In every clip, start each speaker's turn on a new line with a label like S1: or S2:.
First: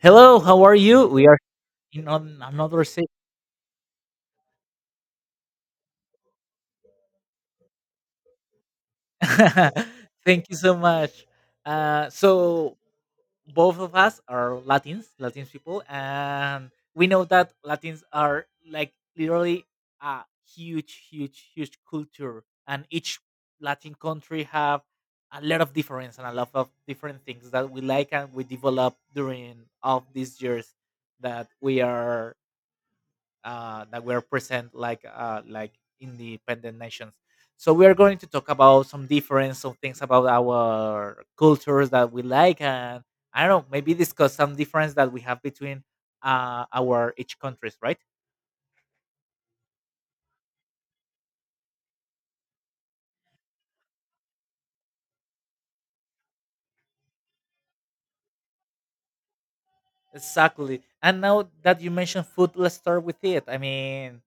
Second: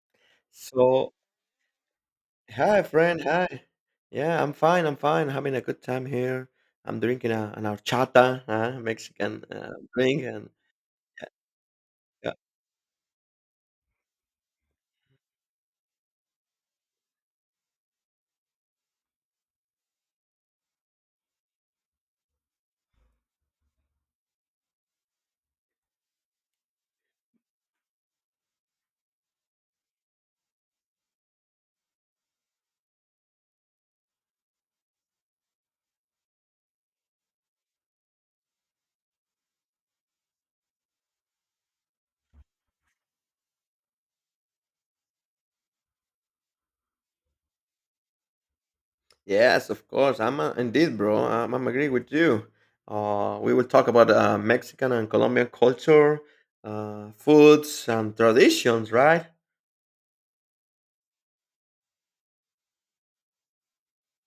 S1: Hello, how are you?
S2: So,
S1: We are in on
S2: hi
S1: another se-
S2: friend, hi. Yeah, I'm fine. I'm fine. Having a good time here. I'm drinking a, an horchata, Mexican drink,
S1: Thank
S2: and
S1: you so
S2: yeah.
S1: much.
S2: Yeah.
S1: So both of us are Latins people, and we know that Latins are like literally a huge, huge, huge culture, and each Latin country have a lot of difference and a lot of different things that we like and we develop during of these years that we are that were present like independent nations. So we are going to talk about some difference, some things about our cultures that we like, and I don't know, maybe discuss some difference that we have between our each countries, right?
S2: Yes, of course. I'm indeed, bro. I'm agree with you. We will talk about Mexican and Colombian culture, foods, and traditions, right?
S1: Exactly. And now that you mentioned food, let's start with it. I mean,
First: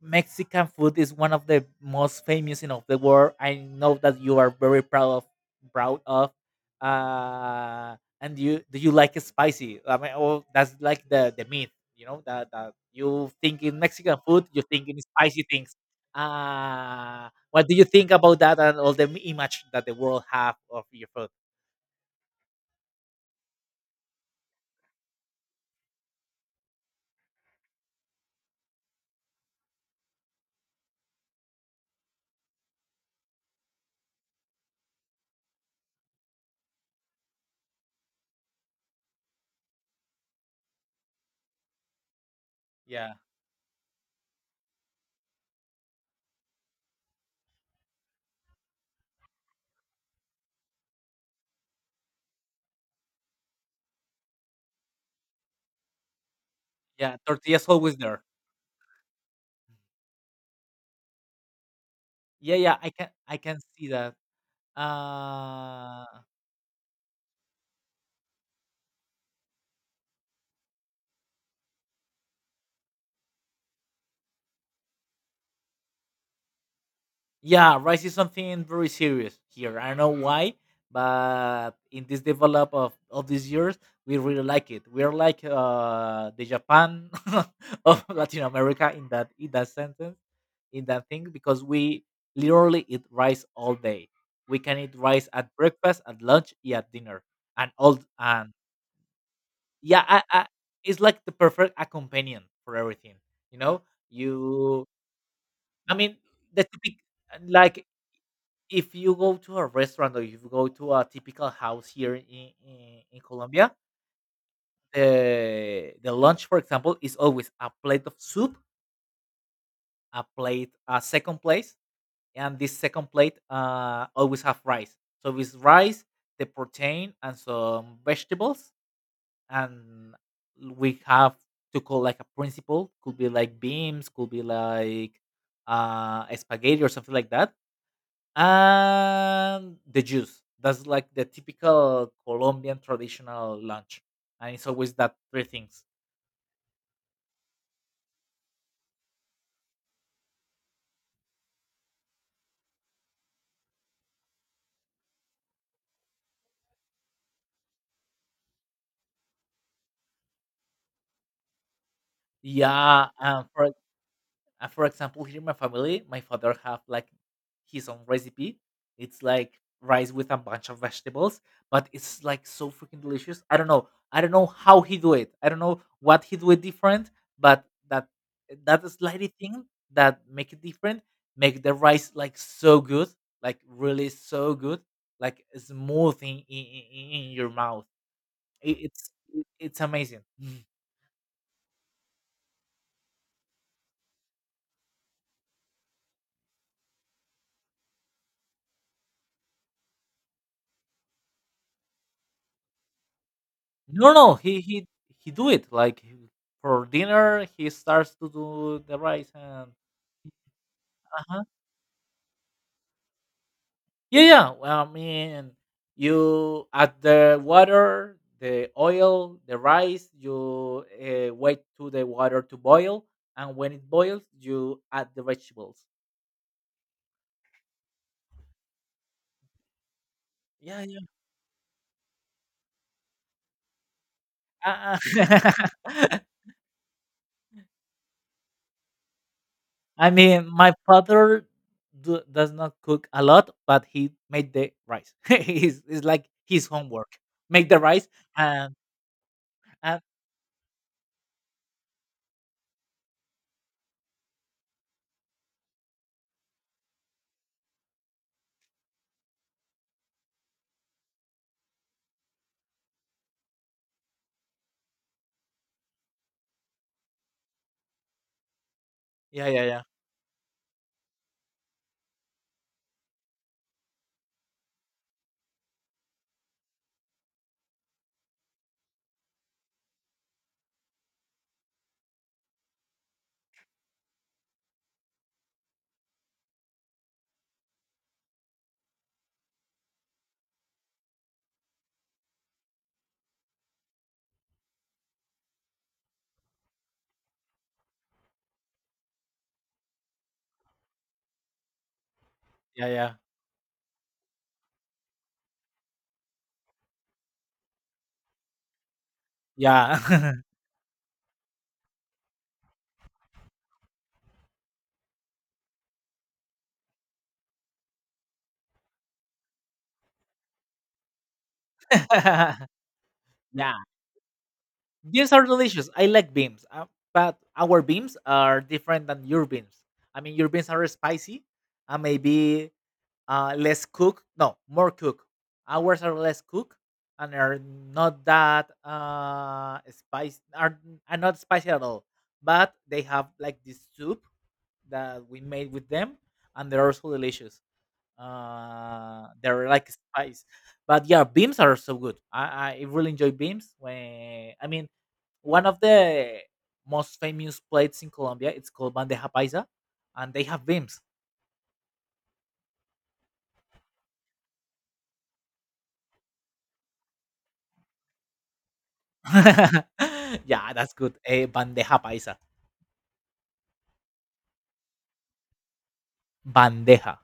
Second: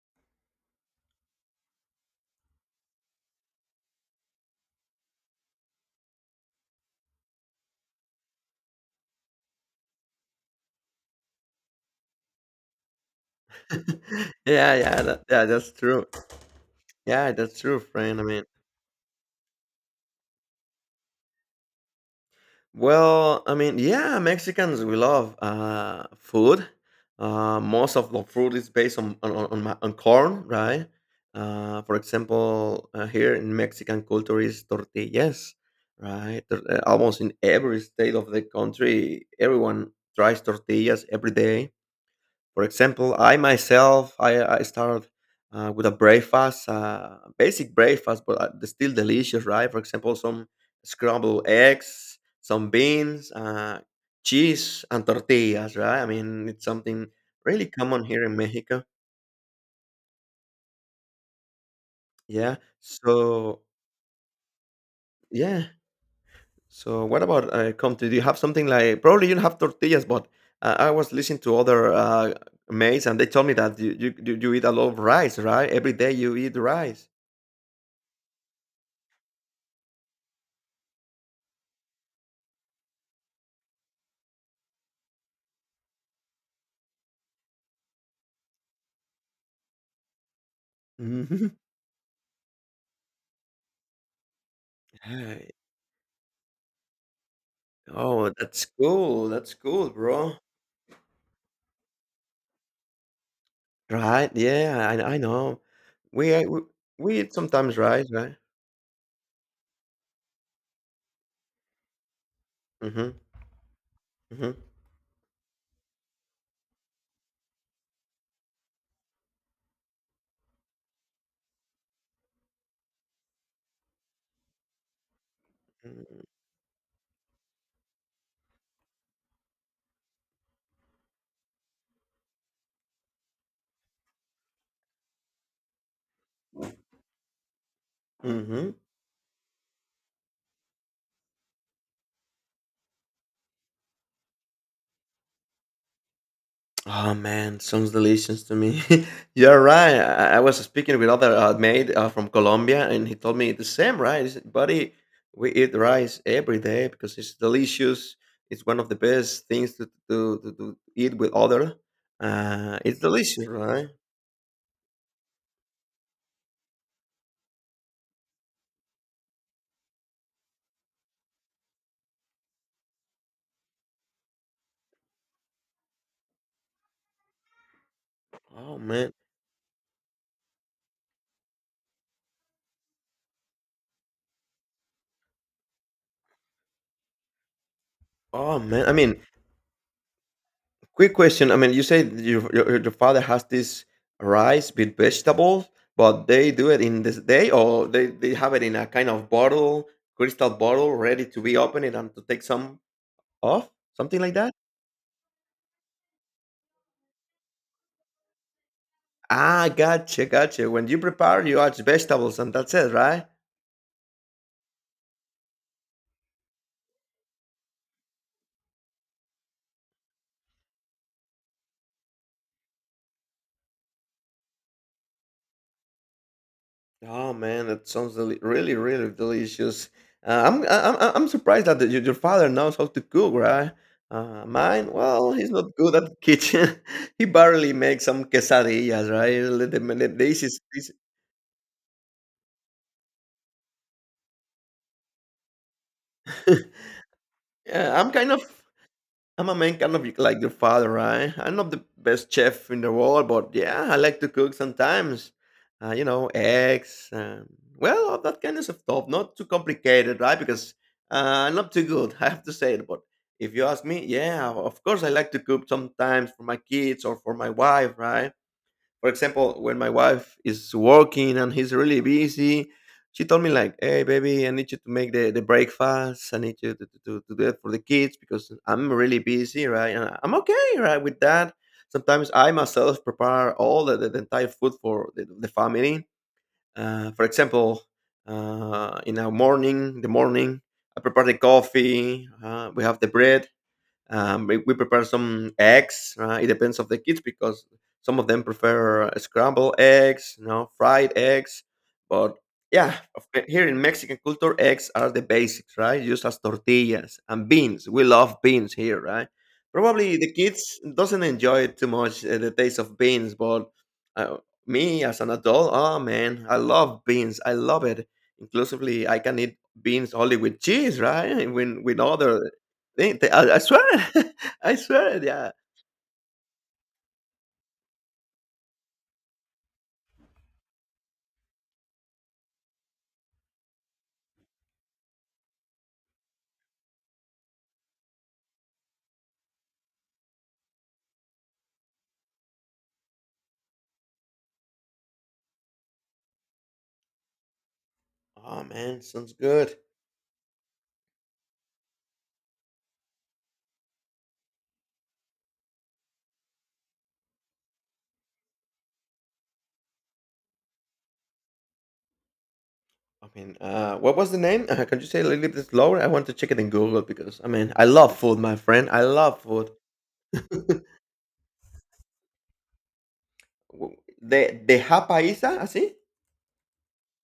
S1: Mexican food is one of the most famous in of the world. I know that you are very proud of proud of. Uh, and you do you like it spicy? I mean, oh, that's like the myth, that you think in Mexican food, you
S2: Yeah,
S1: think in
S2: yeah, that,
S1: spicy
S2: yeah. That's
S1: things.
S2: true. Yeah, that's
S1: What do
S2: true,
S1: you think
S2: friend. I
S1: about
S2: mean.
S1: that and all the image that the world have of your food?
S2: Well, I mean, yeah, Mexicans we love food. Most of the food is based on on corn, right? For example, here in Mexican culture is tortillas, right? Almost in every state of the country, everyone tries tortillas every day. For
S1: Yeah,
S2: example, I myself, I started with a breakfast, basic breakfast, but still delicious, right? For example, some scrambled eggs, some beans, cheese, and tortillas, right? I mean, it's something
S1: yeah, tortillas
S2: really
S1: always
S2: common
S1: there.
S2: here in Mexico.
S1: Yeah,
S2: Yeah.
S1: yeah, I can
S2: So,
S1: see that.
S2: yeah.
S1: Uh
S2: So, what about Comte? Do you have something like, probably you don't have tortillas, but I was listening to other mates and they told me that you eat a lot of rice, right? Every day you eat rice.
S1: Yeah, rice is something very serious here. I don't know why, but in this develop of these years, we really like it. We are like the Japan of Latin America in that sentence, in that thing,
S2: Mhm.
S1: because we literally eat rice all day. We can eat rice
S2: Right.
S1: at breakfast, at lunch, yeah, at dinner,
S2: Oh,
S1: and
S2: that's cool,
S1: yeah,
S2: bro.
S1: it's like the perfect companion for everything. You know.
S2: Right, yeah,
S1: You.
S2: I know.
S1: I mean,
S2: We ate
S1: the
S2: w
S1: typical
S2: we eat sometimes
S1: like
S2: rice, right?
S1: if you go to a restaurant or if you go to a typical house here in, in,
S2: Mhm,
S1: in Colombia,
S2: mhm,
S1: the lunch, for example, is always a plate of soup, a plate, a second plate, and this second plate always have rice. So it's rice, the protein, and some vegetables, and we have to call like a principal. Could be like beans, could be like spaghetti or something like that
S2: mm, mhm.
S1: and the juice. That's like the typical Colombian traditional lunch, and it's always that three things.
S2: Oh, man, sounds delicious to me. You're right, I was speaking with other, mate, from Colombia, and he told me the same, right? "Buddy, we eat rice every day because it's delicious. It's one of the best things to eat with other. It's
S1: Yeah, and
S2: delicious, right?"
S1: For example, here in my family, my father have like his own recipe. It's like rice with a bunch of vegetables, but it's like so freaking delicious. I don't know. I don't know how he do it. I don't know what he do it different, but that
S2: Oh,
S1: that
S2: man.
S1: slightly thing that make it different make the rice like so good, like really so good, like smooth in your mouth.
S2: Oh man,
S1: It,
S2: I
S1: it's
S2: mean,
S1: it's amazing. Mm.
S2: quick question. I mean, you say that your father has this rice with vegetables, but they do it in this day, or they have it in a kind of bottle, crystal bottle, ready to be opened and to take some off,
S1: No,
S2: something like
S1: no,
S2: that.
S1: he do it like for dinner he starts to do the rice
S2: Ah,
S1: and
S2: gotcha, gotcha. When you
S1: uh-huh.
S2: prepare, you add vegetables, and that's it, right?
S1: Yeah, yeah. Well, I mean, you add the water, the oil, the rice. You wait to the water to boil, and when it boils, you add the vegetables.
S2: Oh man, that sounds deli- really, really delicious. I'm,
S1: Yeah,
S2: I-
S1: yeah.
S2: I'm surprised that your father knows how to cook, right? Mine,
S1: Uh,
S2: well, he's not good at the
S1: uh.
S2: kitchen. He barely makes some quesadillas, right? The, the,
S1: I
S2: the,
S1: mean,
S2: easiest-
S1: my
S2: easy-
S1: father does not cook a lot, but he made the rice. He's it's like his homework. Make the
S2: yeah,
S1: rice.
S2: I'm kind of I'm a man kind
S1: Uh,
S2: of like your father, right? I'm not the best chef in the world, but yeah, I like to cook sometimes. You know, eggs, and, well, all that kind of stuff. Not too complicated, right? Because I'm not too good, I have to say it. But if you ask me, yeah, of course I like to cook sometimes for my kids or for my wife, right? For
S1: yeah,
S2: example,
S1: yeah,
S2: when
S1: yeah.
S2: my wife is working and he's really busy, she told me like, "Hey, baby, I need you to make the breakfast. I need you to do it for the kids because I'm really busy, right?" And I'm okay, right, with that. Sometimes I myself prepare all the entire food for the family. For example, in our morning, the morning, I prepare the coffee. We have the bread. We prepare some eggs. It depends of the kids because some of them prefer scrambled eggs, you know, fried eggs. But
S1: Yeah,
S2: yeah,
S1: yeah.
S2: here in Mexican culture, eggs are the basics, right? Used as tortillas and beans. We love beans here, right?
S1: Yeah.
S2: Probably the kids doesn't enjoy it too much the taste of beans, but uh, me as an adult, oh man, I love beans. I love it. Inclusively, I can eat beans only with cheese, right? When with other they I
S1: Yeah.
S2: swear it. I swear it,
S1: Beans are
S2: yeah.
S1: delicious. I like beans. But our beans are different than your beans. I mean, your beans are spicy and maybe less cooked. No, more cooked. Ours are less cooked and are not that spicy. Are not spicy at all. But they have like this soup that we made with them and they're also delicious.
S2: Oh man, sounds
S1: They're
S2: good.
S1: like spice, but yeah, beams are so good. I really enjoy beams. When I mean, one of the most famous plates in Colombia, it's called bandeja paisa, and they have beams.
S2: I mean, what was the name? Can you say a little bit slower? I want to check it in Google because, I mean, I love food, my friend. I love food.
S1: Yeah, that's good. A bandeja paisa.
S2: W- De, deja paisa, así?
S1: bandeja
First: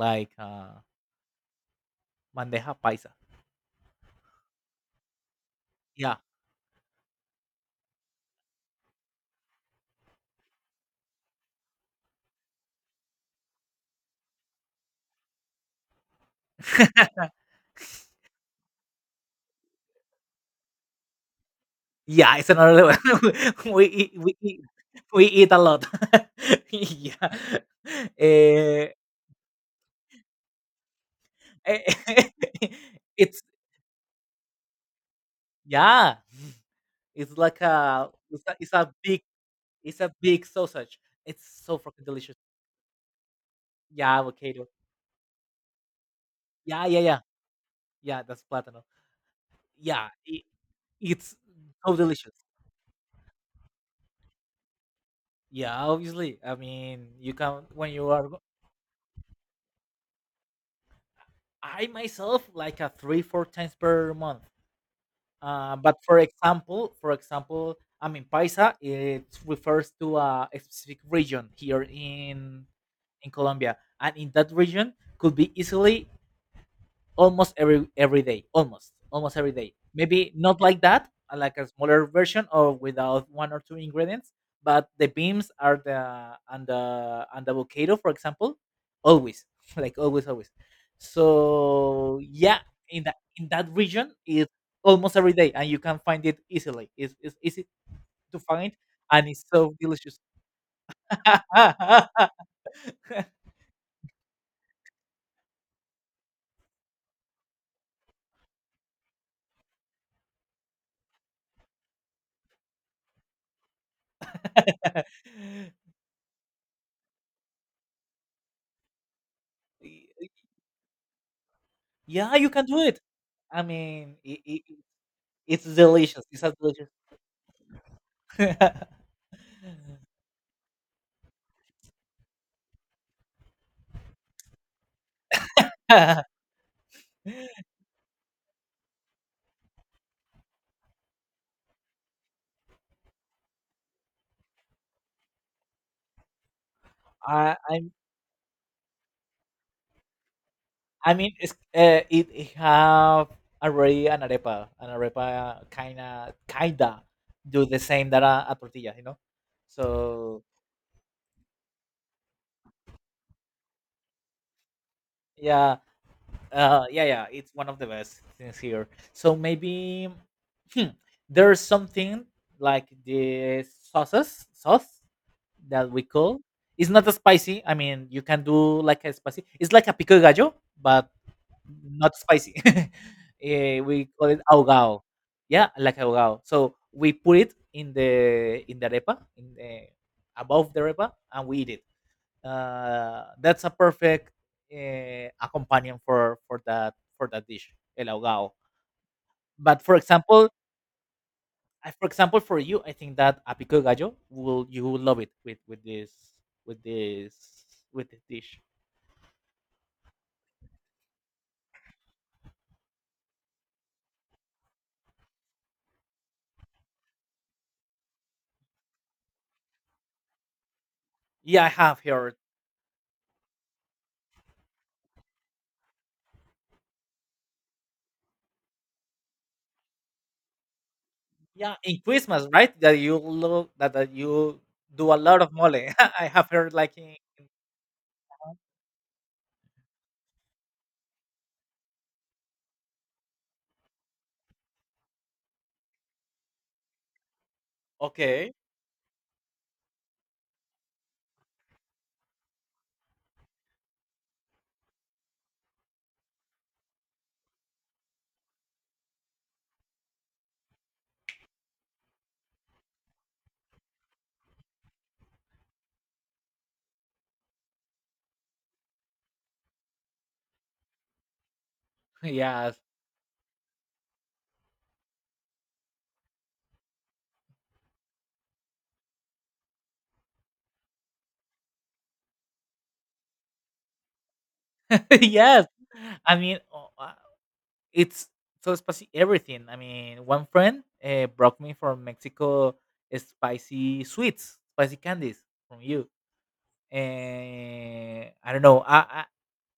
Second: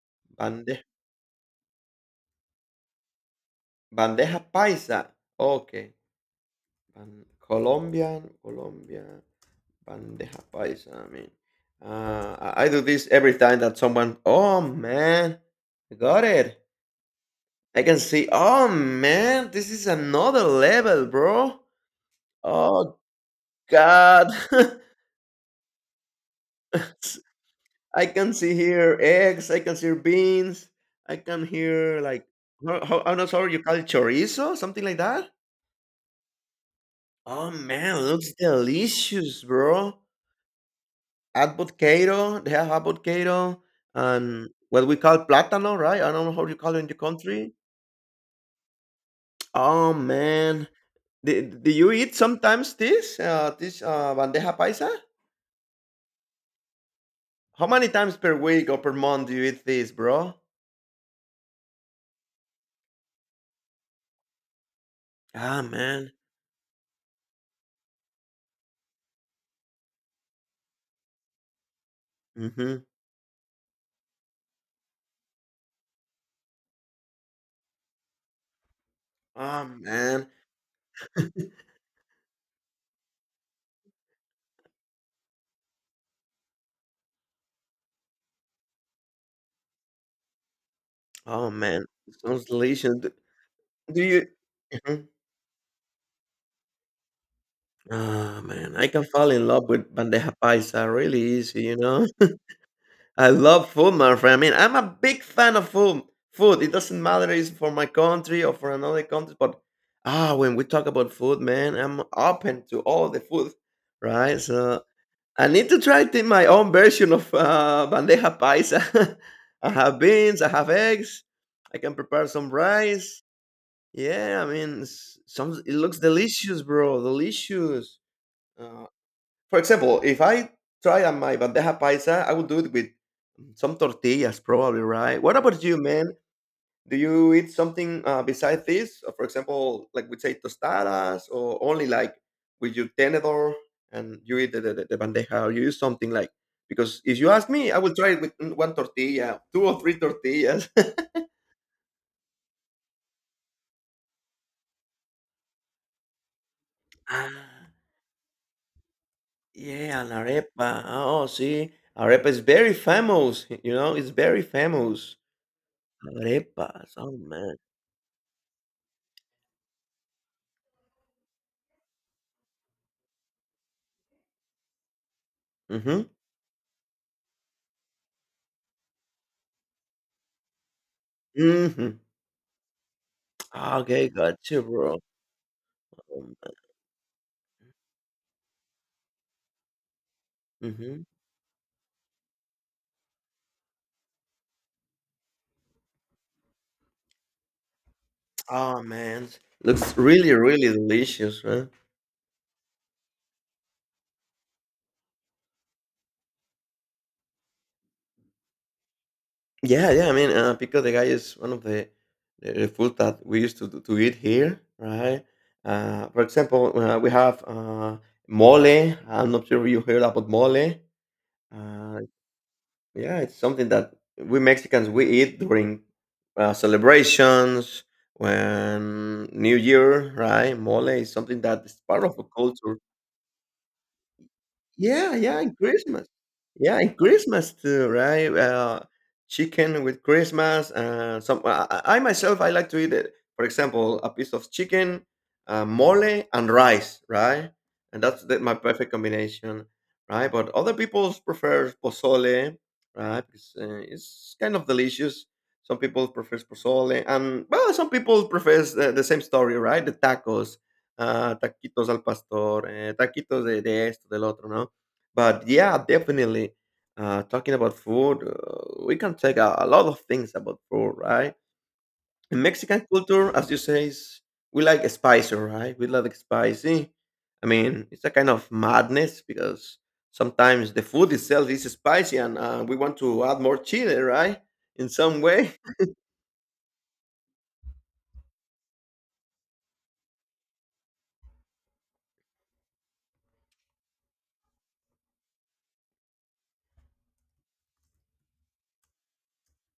S1: like uh
S2: Bande,
S1: Bandeja paisa.
S2: bandeja paisa. Okay.
S1: Yeah.
S2: Ban- Colombian, Colombia, bandeja paisa. I mean, I do this every time that someone, oh man, I got it. I can see oh, man, this is another level, bro.
S1: Yeah, it's another
S2: Oh,
S1: level. we eat,
S2: god.
S1: we eat, we eat a lot. Yeah.
S2: I can see
S1: Eh,
S2: here eggs, I can see beans, I can hear, like, ho ho I'm not
S1: it's
S2: sure you call it chorizo, something like that?
S1: Yeah. It's
S2: Oh,
S1: like
S2: man,
S1: a
S2: looks
S1: it's a
S2: delicious, bro.
S1: it's a big sausage. It's so fucking delicious.
S2: Avocado, they have avocado
S1: Yeah,
S2: and
S1: avocado.
S2: what we call plátano, right? I don't know how you call it
S1: Yeah,
S2: in your
S1: yeah, yeah.
S2: country.
S1: Yeah, that's plátano.
S2: Oh,
S1: Yeah, I
S2: man.
S1: it's
S2: Do do you
S1: so
S2: eat
S1: delicious.
S2: sometimes this, bandeja paisa?
S1: Yeah, obviously. I mean, you can
S2: How many
S1: when you
S2: times
S1: are
S2: per week or per month do you eat this, bro?
S1: I myself like a 3 4 times per month.
S2: Ah,
S1: But
S2: man.
S1: for example, I mean, paisa it refers to a specific region here in
S2: Mm-hmm.
S1: in Colombia, and in that region could be easily almost every day, almost every
S2: Ah,
S1: day,
S2: man.
S1: maybe not like that, like a smaller version or without one or two ingredients, but the beans are the and the and the avocado for example always, like always always.
S2: Oh, man.
S1: So
S2: Sounds
S1: yeah,
S2: delicious. Do,
S1: in that
S2: do
S1: region
S2: you?
S1: it's
S2: Mhm.
S1: almost every day and you can find it easily. It's easy to
S2: Ah,
S1: find,
S2: man. I can
S1: and
S2: fall
S1: it's
S2: in love
S1: so
S2: with
S1: delicious.
S2: bandeja paisa really easy, you know? I love food, my friend. I mean, I'm a big fan of food. Food. It doesn't matter if it's for my country or for another country, but ah, when we talk about food, man, I'm open to all the food, right? So I need to try to in my own version of bandeja paisa. I have beans, I have eggs, I can prepare
S1: Yeah, you
S2: some
S1: can do it.
S2: rice.
S1: I mean,
S2: Yeah, I mean, some
S1: it's
S2: it looks
S1: delicious. It's a
S2: delicious,
S1: delicious.
S2: bro, delicious. Uh, for example, if I try on my bandeja paisa, I would do it with some tortillas, probably, right? What about you, man? Do you eat something besides this? For example, like we say tostadas, or only like with your tenedor and you eat the bandeja, or you use something like because if you ask
S1: I
S2: me, I
S1: I'm
S2: will try it with mm, one tortilla, two or three tortillas.
S1: I mean, it's, it have already an arepa, kinda do
S2: Ah,
S1: the same that a tortilla, you know.
S2: yeah, an
S1: So
S2: arepa. Oh, see, arepa is very famous. You know, it's very famous.
S1: yeah,
S2: Arepas.
S1: yeah,
S2: Oh
S1: yeah. It's
S2: man.
S1: one of the best things here. So maybe hmm, there's something like the sauce that we
S2: Mm-hmm.
S1: call. It's not a spicy. I mean, you can do like a spicy. It's like a pico de gallo, but
S2: Mm-hmm.
S1: not spicy. We
S2: Okay,
S1: call it
S2: gotcha, bro.
S1: ahogado. Yeah, like ahogado. So we put it in the arepa, above the
S2: Mm-hmm.
S1: arepa, and we eat it. That's a perfect accompaniment for that dish, el ahogado.
S2: Oh man,
S1: But for
S2: looks really,
S1: example,
S2: really delicious, right?
S1: for example, for you, I think that a pico de gallo will you will love it with this with this dish.
S2: Yeah, yeah. I mean, pico de gallo is one of the food that we used to to eat here, right? For example, we have mole. I'm not sure you heard about mole.
S1: Yeah, I have
S2: Uh,
S1: heard.
S2: yeah, it's something that we Mexicans we eat during celebrations, when New Year, right? Mole is something that
S1: Yeah,
S2: is
S1: in
S2: part of a
S1: Christmas, right?
S2: culture.
S1: That you love that you do
S2: Yeah,
S1: a
S2: yeah,
S1: lot of
S2: and
S1: mole.
S2: Christmas.
S1: I have heard,
S2: Yeah,
S1: like.
S2: and
S1: In
S2: Christmas too, right? Chicken with Christmas. Some well, I myself I like to eat it. For example, a piece of chicken, mole, and rice, right? And that's the,
S1: Okay.
S2: my perfect combination, right? But other people prefer pozole, right? Because it's kind of delicious. Some people prefer pozole, and well, some people prefer the same story, right? The tacos taquitos al pastor, eh, taquitos de de esto, del otro, ¿no? But yeah, definitely, talking about food, we can take a lot of things about food, right? In
S1: Yes.
S2: Mexican culture, as you say, is, we like spicy, right? We like spicy. I mean, it's a kind of madness because sometimes the food itself is spicy and we want to add more chili, right? In some way.
S1: Yes. I mean, oh, it's so spicy everything. I mean, one friend brought me from Mexico spicy sweets, spicy candies from you, and I don't know.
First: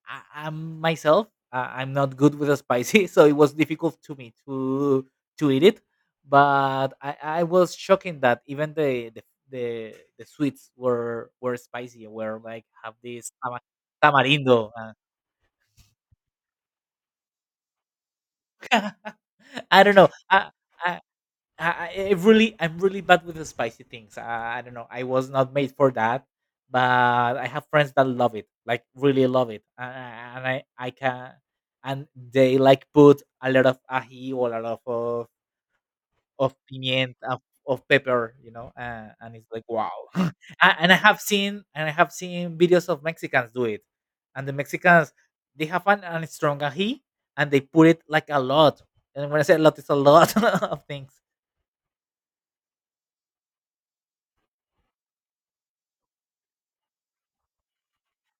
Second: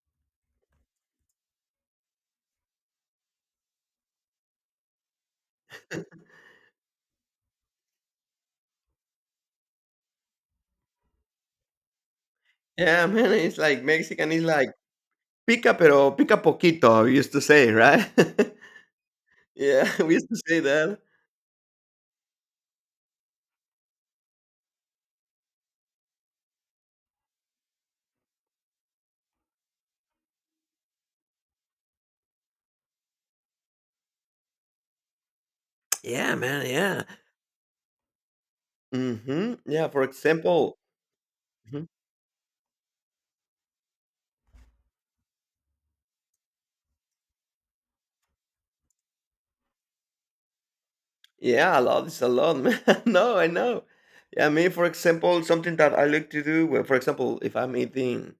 S1: I, I'm myself. I'm not good with the spicy, so it was difficult to me to eat it. But I was shocking that even the the sweets were spicy. Were like have
S2: Yeah,
S1: this
S2: man, it's
S1: tama-
S2: like Mexican is like
S1: tamarindo.
S2: pica pero pica poquito, I used to say, right?
S1: uh, I
S2: Yeah,
S1: don't know.
S2: we used to say that.
S1: I I'm really bad with the spicy things. I don't know. I was not made for that, but I have friends that love it, like really love it, and I can, and they like put a lot of ají or a lot of
S2: Yeah,
S1: of
S2: man, yeah.
S1: pimienta of pepper, and it's
S2: Mhm.
S1: like
S2: Yeah,
S1: wow.
S2: for example.
S1: And I have seen
S2: Mhm.
S1: and I have seen videos of Mexicans do it, and the Mexicans they have an strong ají and they put it like a lot. And when I say a lot, it's a lot of things.
S2: Yeah, a lot. It's a lot, man. No, I know. Yeah, me, for example, something that I like to do, well, for example, if I'm eating,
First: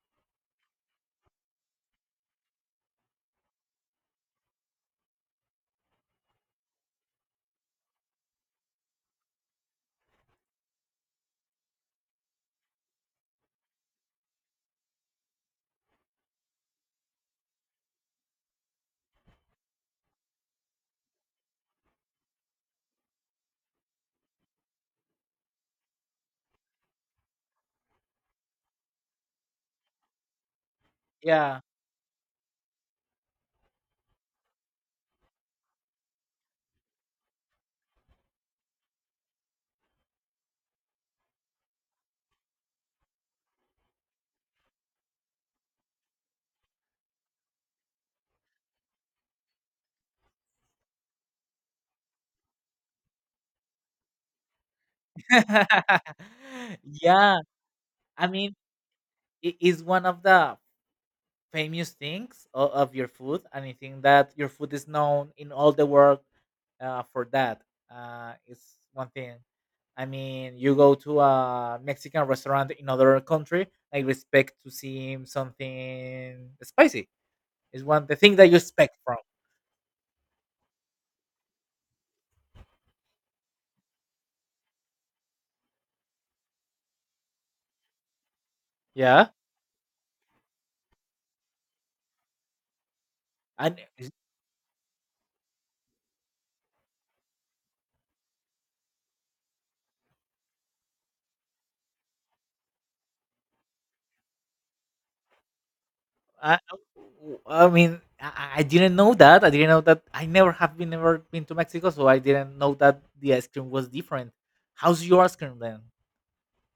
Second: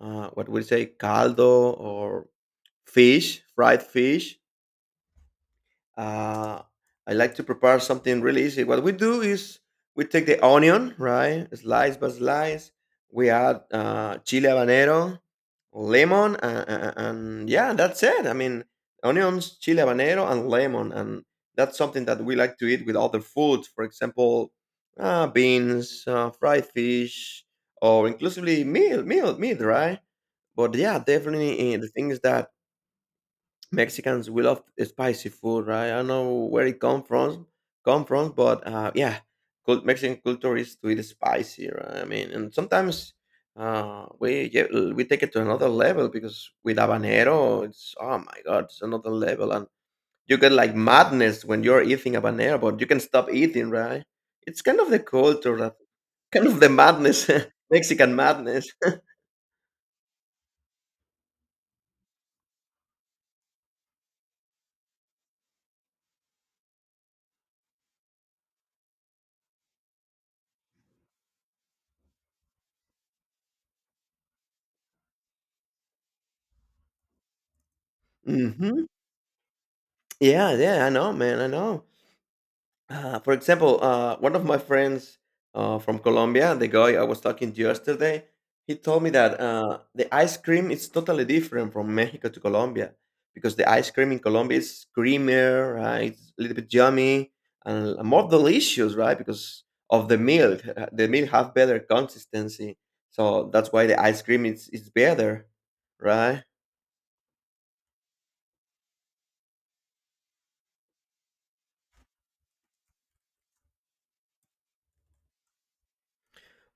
S2: what would you say, caldo or fish, fried fish, Uh, I like to prepare something really easy. What we do is we take the onion, right, slice by slice. We add chile habanero, lemon, and yeah, that's it. I mean, onions, chile habanero, and lemon, and that's something that we like to eat with other foods. For example, beans, fried fish, or inclusively meat, right? But yeah,
S1: Yeah.
S2: definitely the thing is that Mexicans we love spicy food, right? I don't know where it come from, but yeah, Mexican culture is to eat spicy, right? I mean, and sometimes we take it to another level because with habanero, it's oh my god, it's another level, and you get like madness when you're eating habanero, but you can stop eating, right? It's kind of the culture that kind of the madness,
S1: Yeah,
S2: Mexican
S1: I mean,
S2: madness.
S1: it is one of the famous things of your food, and I think that your food is known in all the world for that. It's one thing. I mean, you go to a Mexican restaurant in other country, I expect to see something spicy. It's one the thing that you
S2: Hmm.
S1: expect from.
S2: Yeah, yeah, I know, man, I know. One of my friends from Colombia, the guy I was talking to yesterday, he told me
S1: Yeah,
S2: that the ice cream is totally different from Mexico to Colombia because the
S1: and
S2: ice cream in Colombia is creamier, right? It's a little bit yummy and more delicious, right? Because of the milk have better consistency, so that's why the ice cream is better, right?
S1: I I mean, I didn't know that. I didn't know that. I never have been never been to Mexico, so I didn't know that the ice cream was different. How's your ice cream then?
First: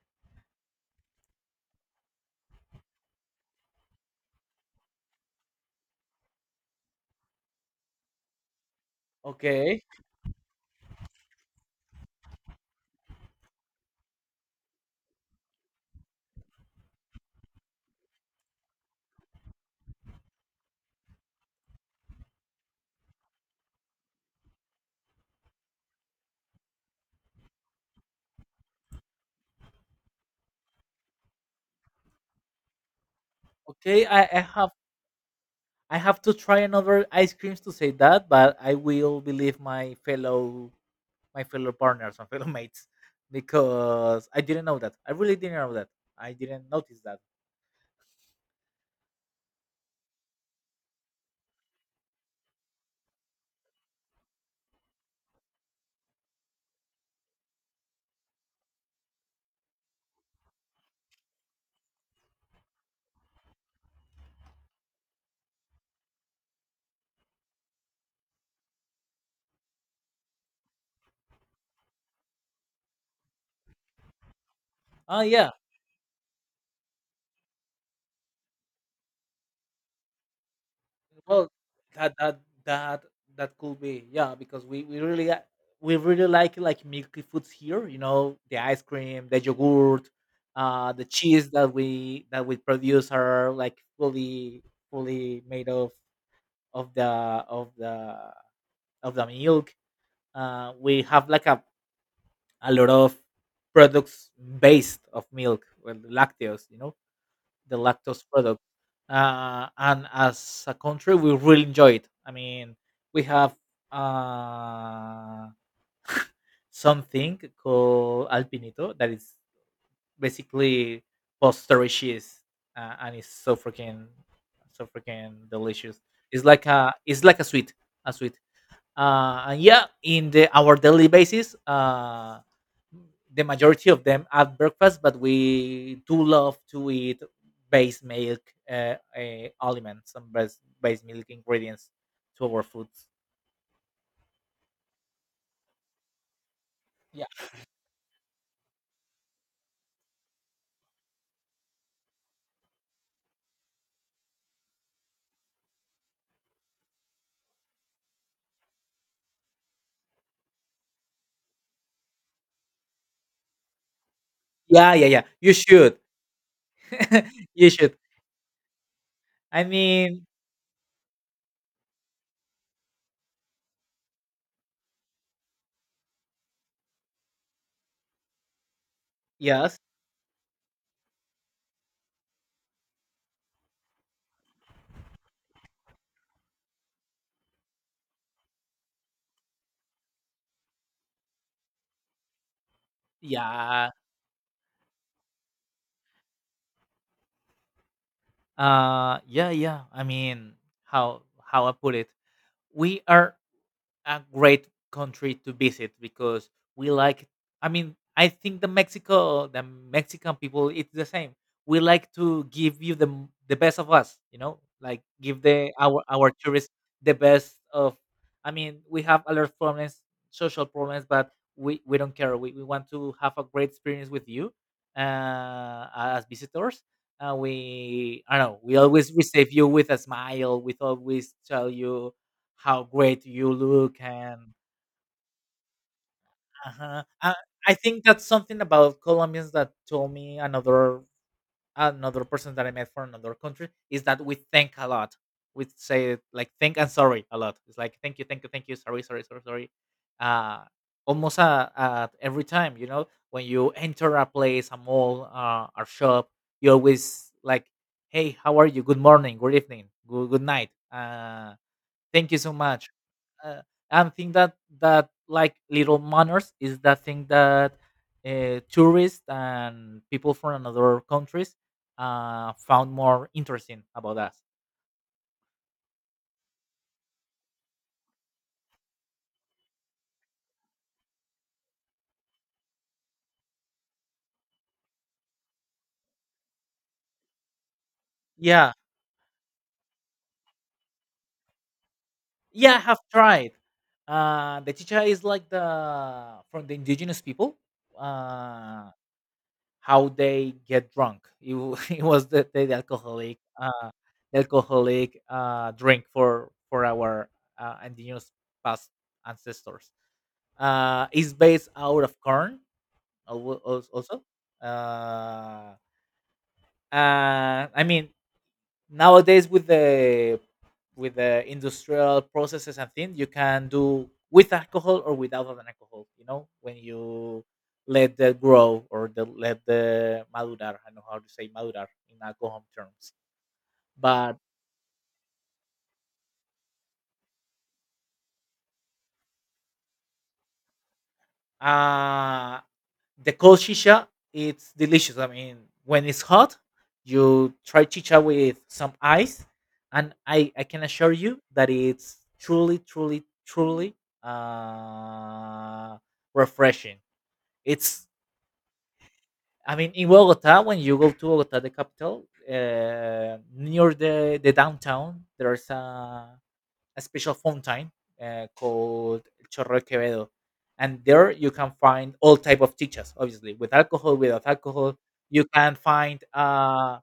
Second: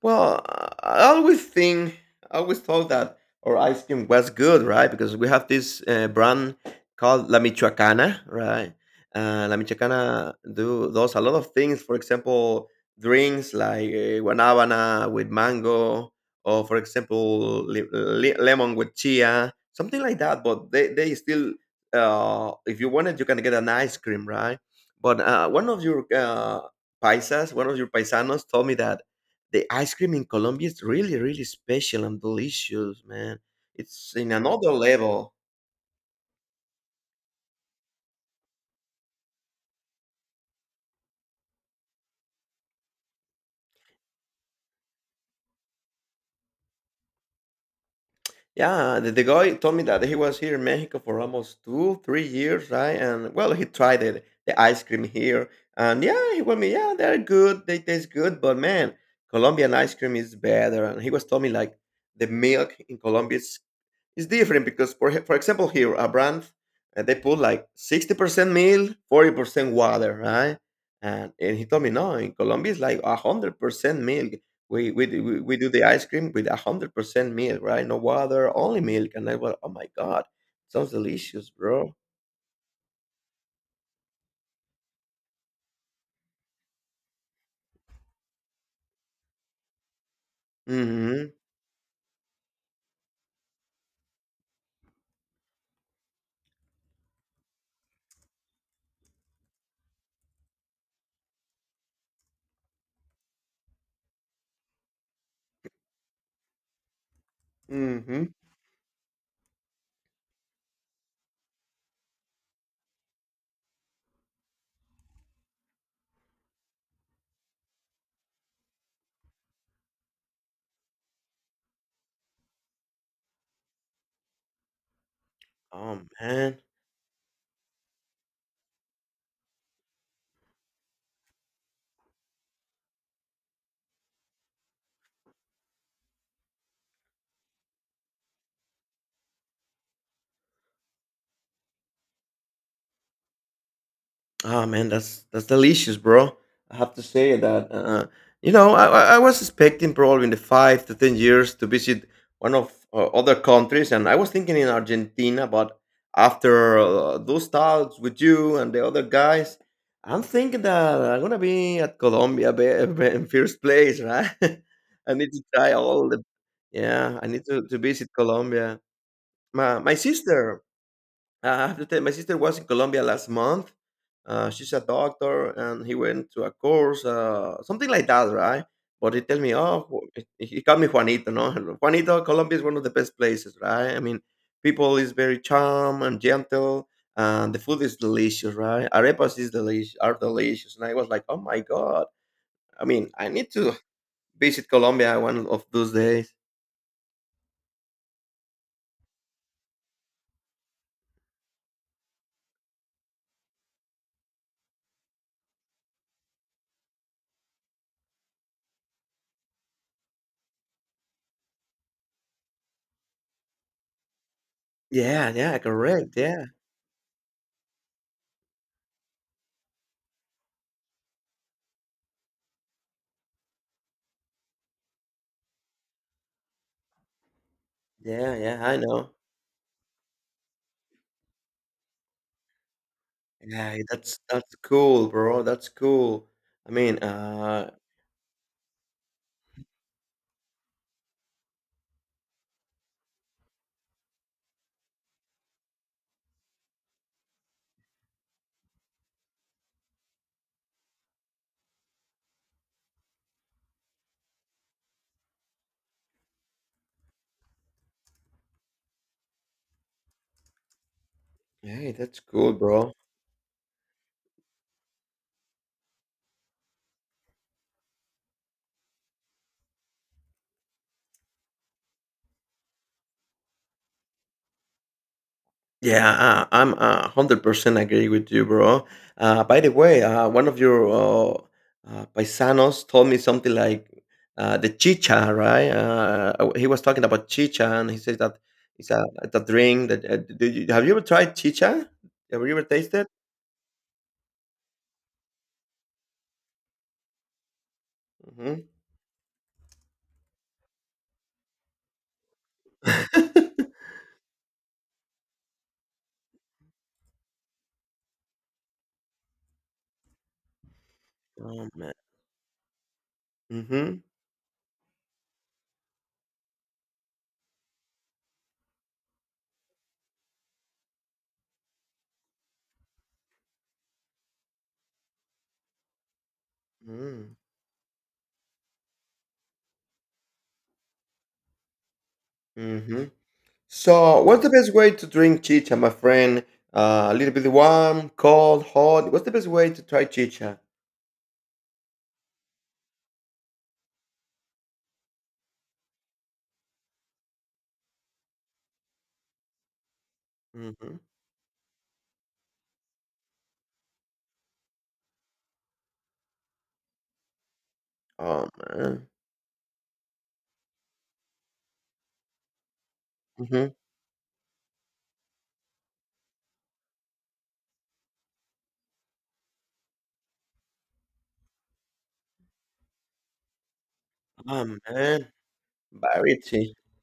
S2: Well, I always think, I always thought that our ice cream was good, right? Because we have this brand called La Michoacana, right? La
S1: Okay,
S2: Michoacana do does a lot of things. For example, drinks like guanábana with mango, or for example, lemon with chia, something like that. But they still, if you want it, you can get an ice cream, right? But one of your paisanos told me that the ice cream in Colombia is really, really special and delicious, man.
S1: okay.
S2: It's in another level.
S1: I have to try another ice creams to say that, but I will believe my fellow partners, my fellow mates, because I didn't know that. I really didn't know that. I didn't notice that.
S2: Yeah, the guy told me that he was here in Mexico for almost two, 3 years, right? And well, he tried it, the ice cream here. And yeah, he told me, yeah, they're good, they taste good, but man, Colombian ice cream is better. And he was telling me like the milk in Colombia is it's different, because for example, here a brand, they put like 60% milk, 40% water, right? And he told me no, in Colombia it's like 100% milk. we, we
S1: Ah,
S2: do- we
S1: yeah.
S2: we do the ice cream with 100% milk, right? No water, only milk. And I was, oh my god, sounds
S1: Well,
S2: delicious, bro.
S1: that that that that could be, yeah, because we really like milky foods here. You know, the ice cream, the yogurt, the
S2: Mm-hmm.
S1: cheese that we produce are like fully made of the of the of the milk. We have like a lot of products based of milk, well, lactose. You know the lactose
S2: Mm-hmm.
S1: product. And as a country, we really enjoy it. I mean, we have uh, something called alpinito that is basically posterior cheese, and it's so freaking delicious.
S2: Oh man.
S1: It's like a sweet, a sweet, and yeah, in the our daily basis, the majority of them at breakfast, but we do love to eat base milk aliments and base milk ingredients to our foods.
S2: Oh man, that's delicious, bro. I have to
S1: Yeah,
S2: say that. I was expecting probably in the 5 to 10 years to visit one of other countries, and I was thinking in Argentina. But after those talks with you and the other guys, I'm thinking that I'm gonna be at Colombia in first place, right?
S1: yeah, yeah,
S2: I
S1: yeah.
S2: need to
S1: You
S2: try
S1: should.
S2: all the. Yeah, I need to,
S1: You
S2: to
S1: should.
S2: visit Colombia.
S1: I
S2: My
S1: mean,
S2: sister, I have to tell, my sister was in Colombia last month. She's a doctor, and he went to a course, something like that, right? But he tell me,
S1: yes,
S2: oh, he called me Juanito, no? Juanito, Colombia is one of the best places, right? I mean, people is very charm and gentle, and the food is delicious, right? Arepas are delicious, and I was like, oh my god. I mean, I need to
S1: yeah,
S2: visit Colombia one of those days.
S1: yeah, yeah. I mean, how I put it, we are a great country to visit because we like, I mean, I think the mexico the mexican people it's the same. We like to give you the the best of us, you know, like
S2: Yeah,
S1: give
S2: yeah,
S1: the
S2: correct.
S1: our
S2: Yeah,
S1: tourists the best of, I mean, we have a lot of problems, social problems, but we don't care. We want to have a great experience with you uh as visitors. We,
S2: yeah,
S1: I don't know,
S2: yeah.
S1: we
S2: I
S1: always
S2: know.
S1: receive you with a smile, we always tell you how great you
S2: Yeah,
S1: look.
S2: that's
S1: And
S2: that's cool, bro. That's cool. I mean,
S1: uh-huh. I think that's something about Colombians that told me, another another person that I met from another country, is that we thank a lot. We say like thank and sorry a lot. It's like thank you, thank you, thank you, sorry, sorry, sorry, sorry. Uh Almost every time, you know, when you enter a place, a mall, or shop, you always like, hey, how are you? Good morning, good evening, good night.
S2: hey, that's
S1: Thank you so
S2: cool,
S1: much.
S2: bro.
S1: uh, and think that like little manners is the thing that tourists and people from another countries found more interesting about us.
S2: Yeah, I'm a 100% agree with you, bro. By the way, one of your paisanos told me something like the chicha, right? He was talking about chicha, and he says that
S1: Yeah,
S2: it's a drink that. Have you ever tried chicha? Have you ever
S1: yeah, I have
S2: tasted?
S1: tried. The chicha is like the, from the indigenous people.
S2: Hmm.
S1: Uh, how they get drunk. It was the alcoholic drink for our indigenous past ancestors. Uh, is
S2: Oh
S1: based
S2: man.
S1: out of corn,
S2: Mm-hmm.
S1: also. Uh and I mean, nowadays with the, with the industrial processes and things, you can do with alcohol or without an alcohol, you know, when you let the grow, or the let the madurar, I don't know how to say madurar in alcohol
S2: Mm-hmm.
S1: terms.
S2: So,
S1: But
S2: what's the best way to drink chicha, my friend? A little bit warm, cold, hot. What's the best way to try chicha?
S1: uh the cold chicha, it's delicious. I mean, when it's hot, you try chicha with some ice, and I can
S2: Hmm.
S1: assure you that it's truly, truly, truly uh, refreshing. It's,
S2: Oh man.
S1: I mean, in Bogota, when you go to Bogota, the capital,
S2: Hmm.
S1: near the downtown, there's a special fountain called Chorro Quevedo, and there you can find all type of teachers, obviously, with alcohol, without
S2: Oh
S1: alcohol.
S2: man.
S1: You can find
S2: Variety.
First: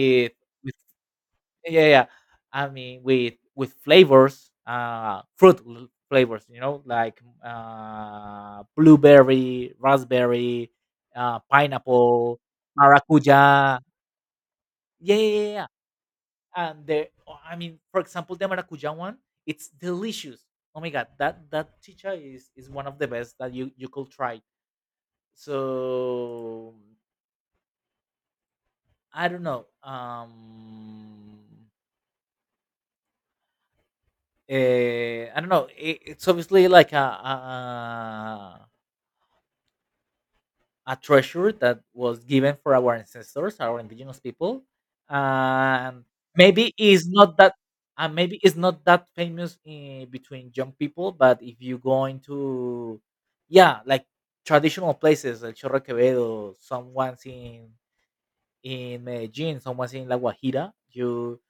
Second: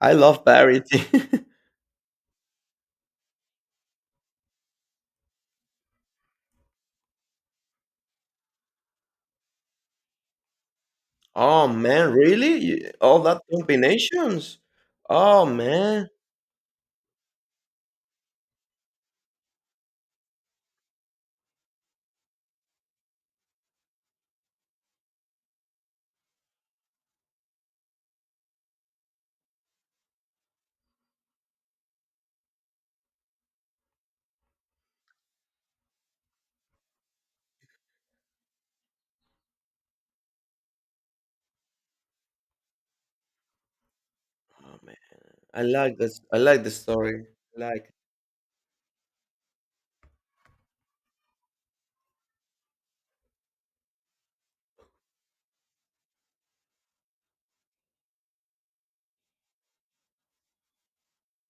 S2: I love
S1: with
S2: variety.
S1: yeah, yeah, yeah. I mean with flavors, fruit flavors, you know, like blueberry, raspberry,
S2: Oh man,
S1: pineapple,
S2: really? All that
S1: maracuja.
S2: combinations?
S1: Yeah, yeah,
S2: Oh
S1: yeah, yeah.
S2: man.
S1: And the, I mean, for example, the maracuja one, it's delicious. Oh my god, that that chicha is one of the best that you could try. So I don't know. I don't know. It, it's obviously like a a treasure that was given for our ancestors, our indigenous people.
S2: Oh man. I like
S1: And
S2: this. I like the
S1: maybe it's
S2: story.
S1: not that,
S2: Like.
S1: and maybe it's not that famous in, between young people. But if you go into, yeah, like traditional places, El Chorro de Quevedo, someone's in Medellin, someone's in La Guajira, you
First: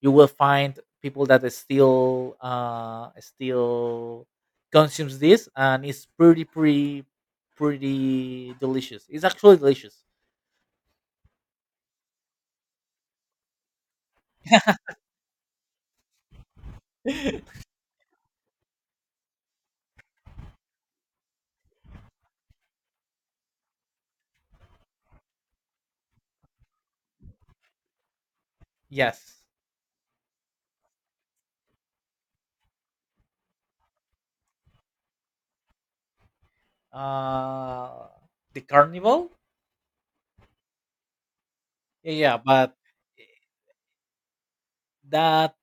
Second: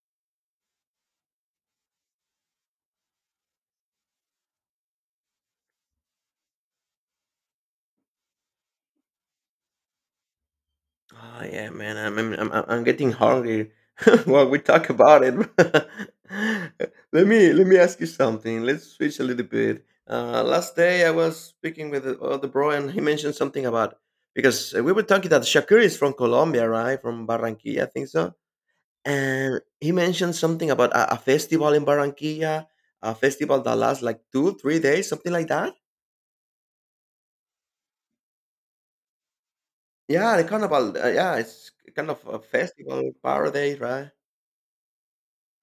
S1: you will find people that is still still consumes this, and it's pretty, pretty, pretty delicious. It's actually delicious.
S2: Oh, yeah, man. I'm getting hungry while we talk about it. Let me ask you something. Let's switch a little bit. Last day I was speaking with the other bro, and he mentioned something about, because we were talking that Shakur is from Colombia, right? From Barranquilla, I think so.
S1: Yes.
S2: And he mentioned something about a festival in Barranquilla, a festival that lasts like two, 3 days, something like that.
S1: uh the carnival.
S2: Yeah, the carnival. Yeah, it's kind
S1: Yeah,
S2: of
S1: yeah,
S2: a
S1: but
S2: festival paradise, right?
S1: that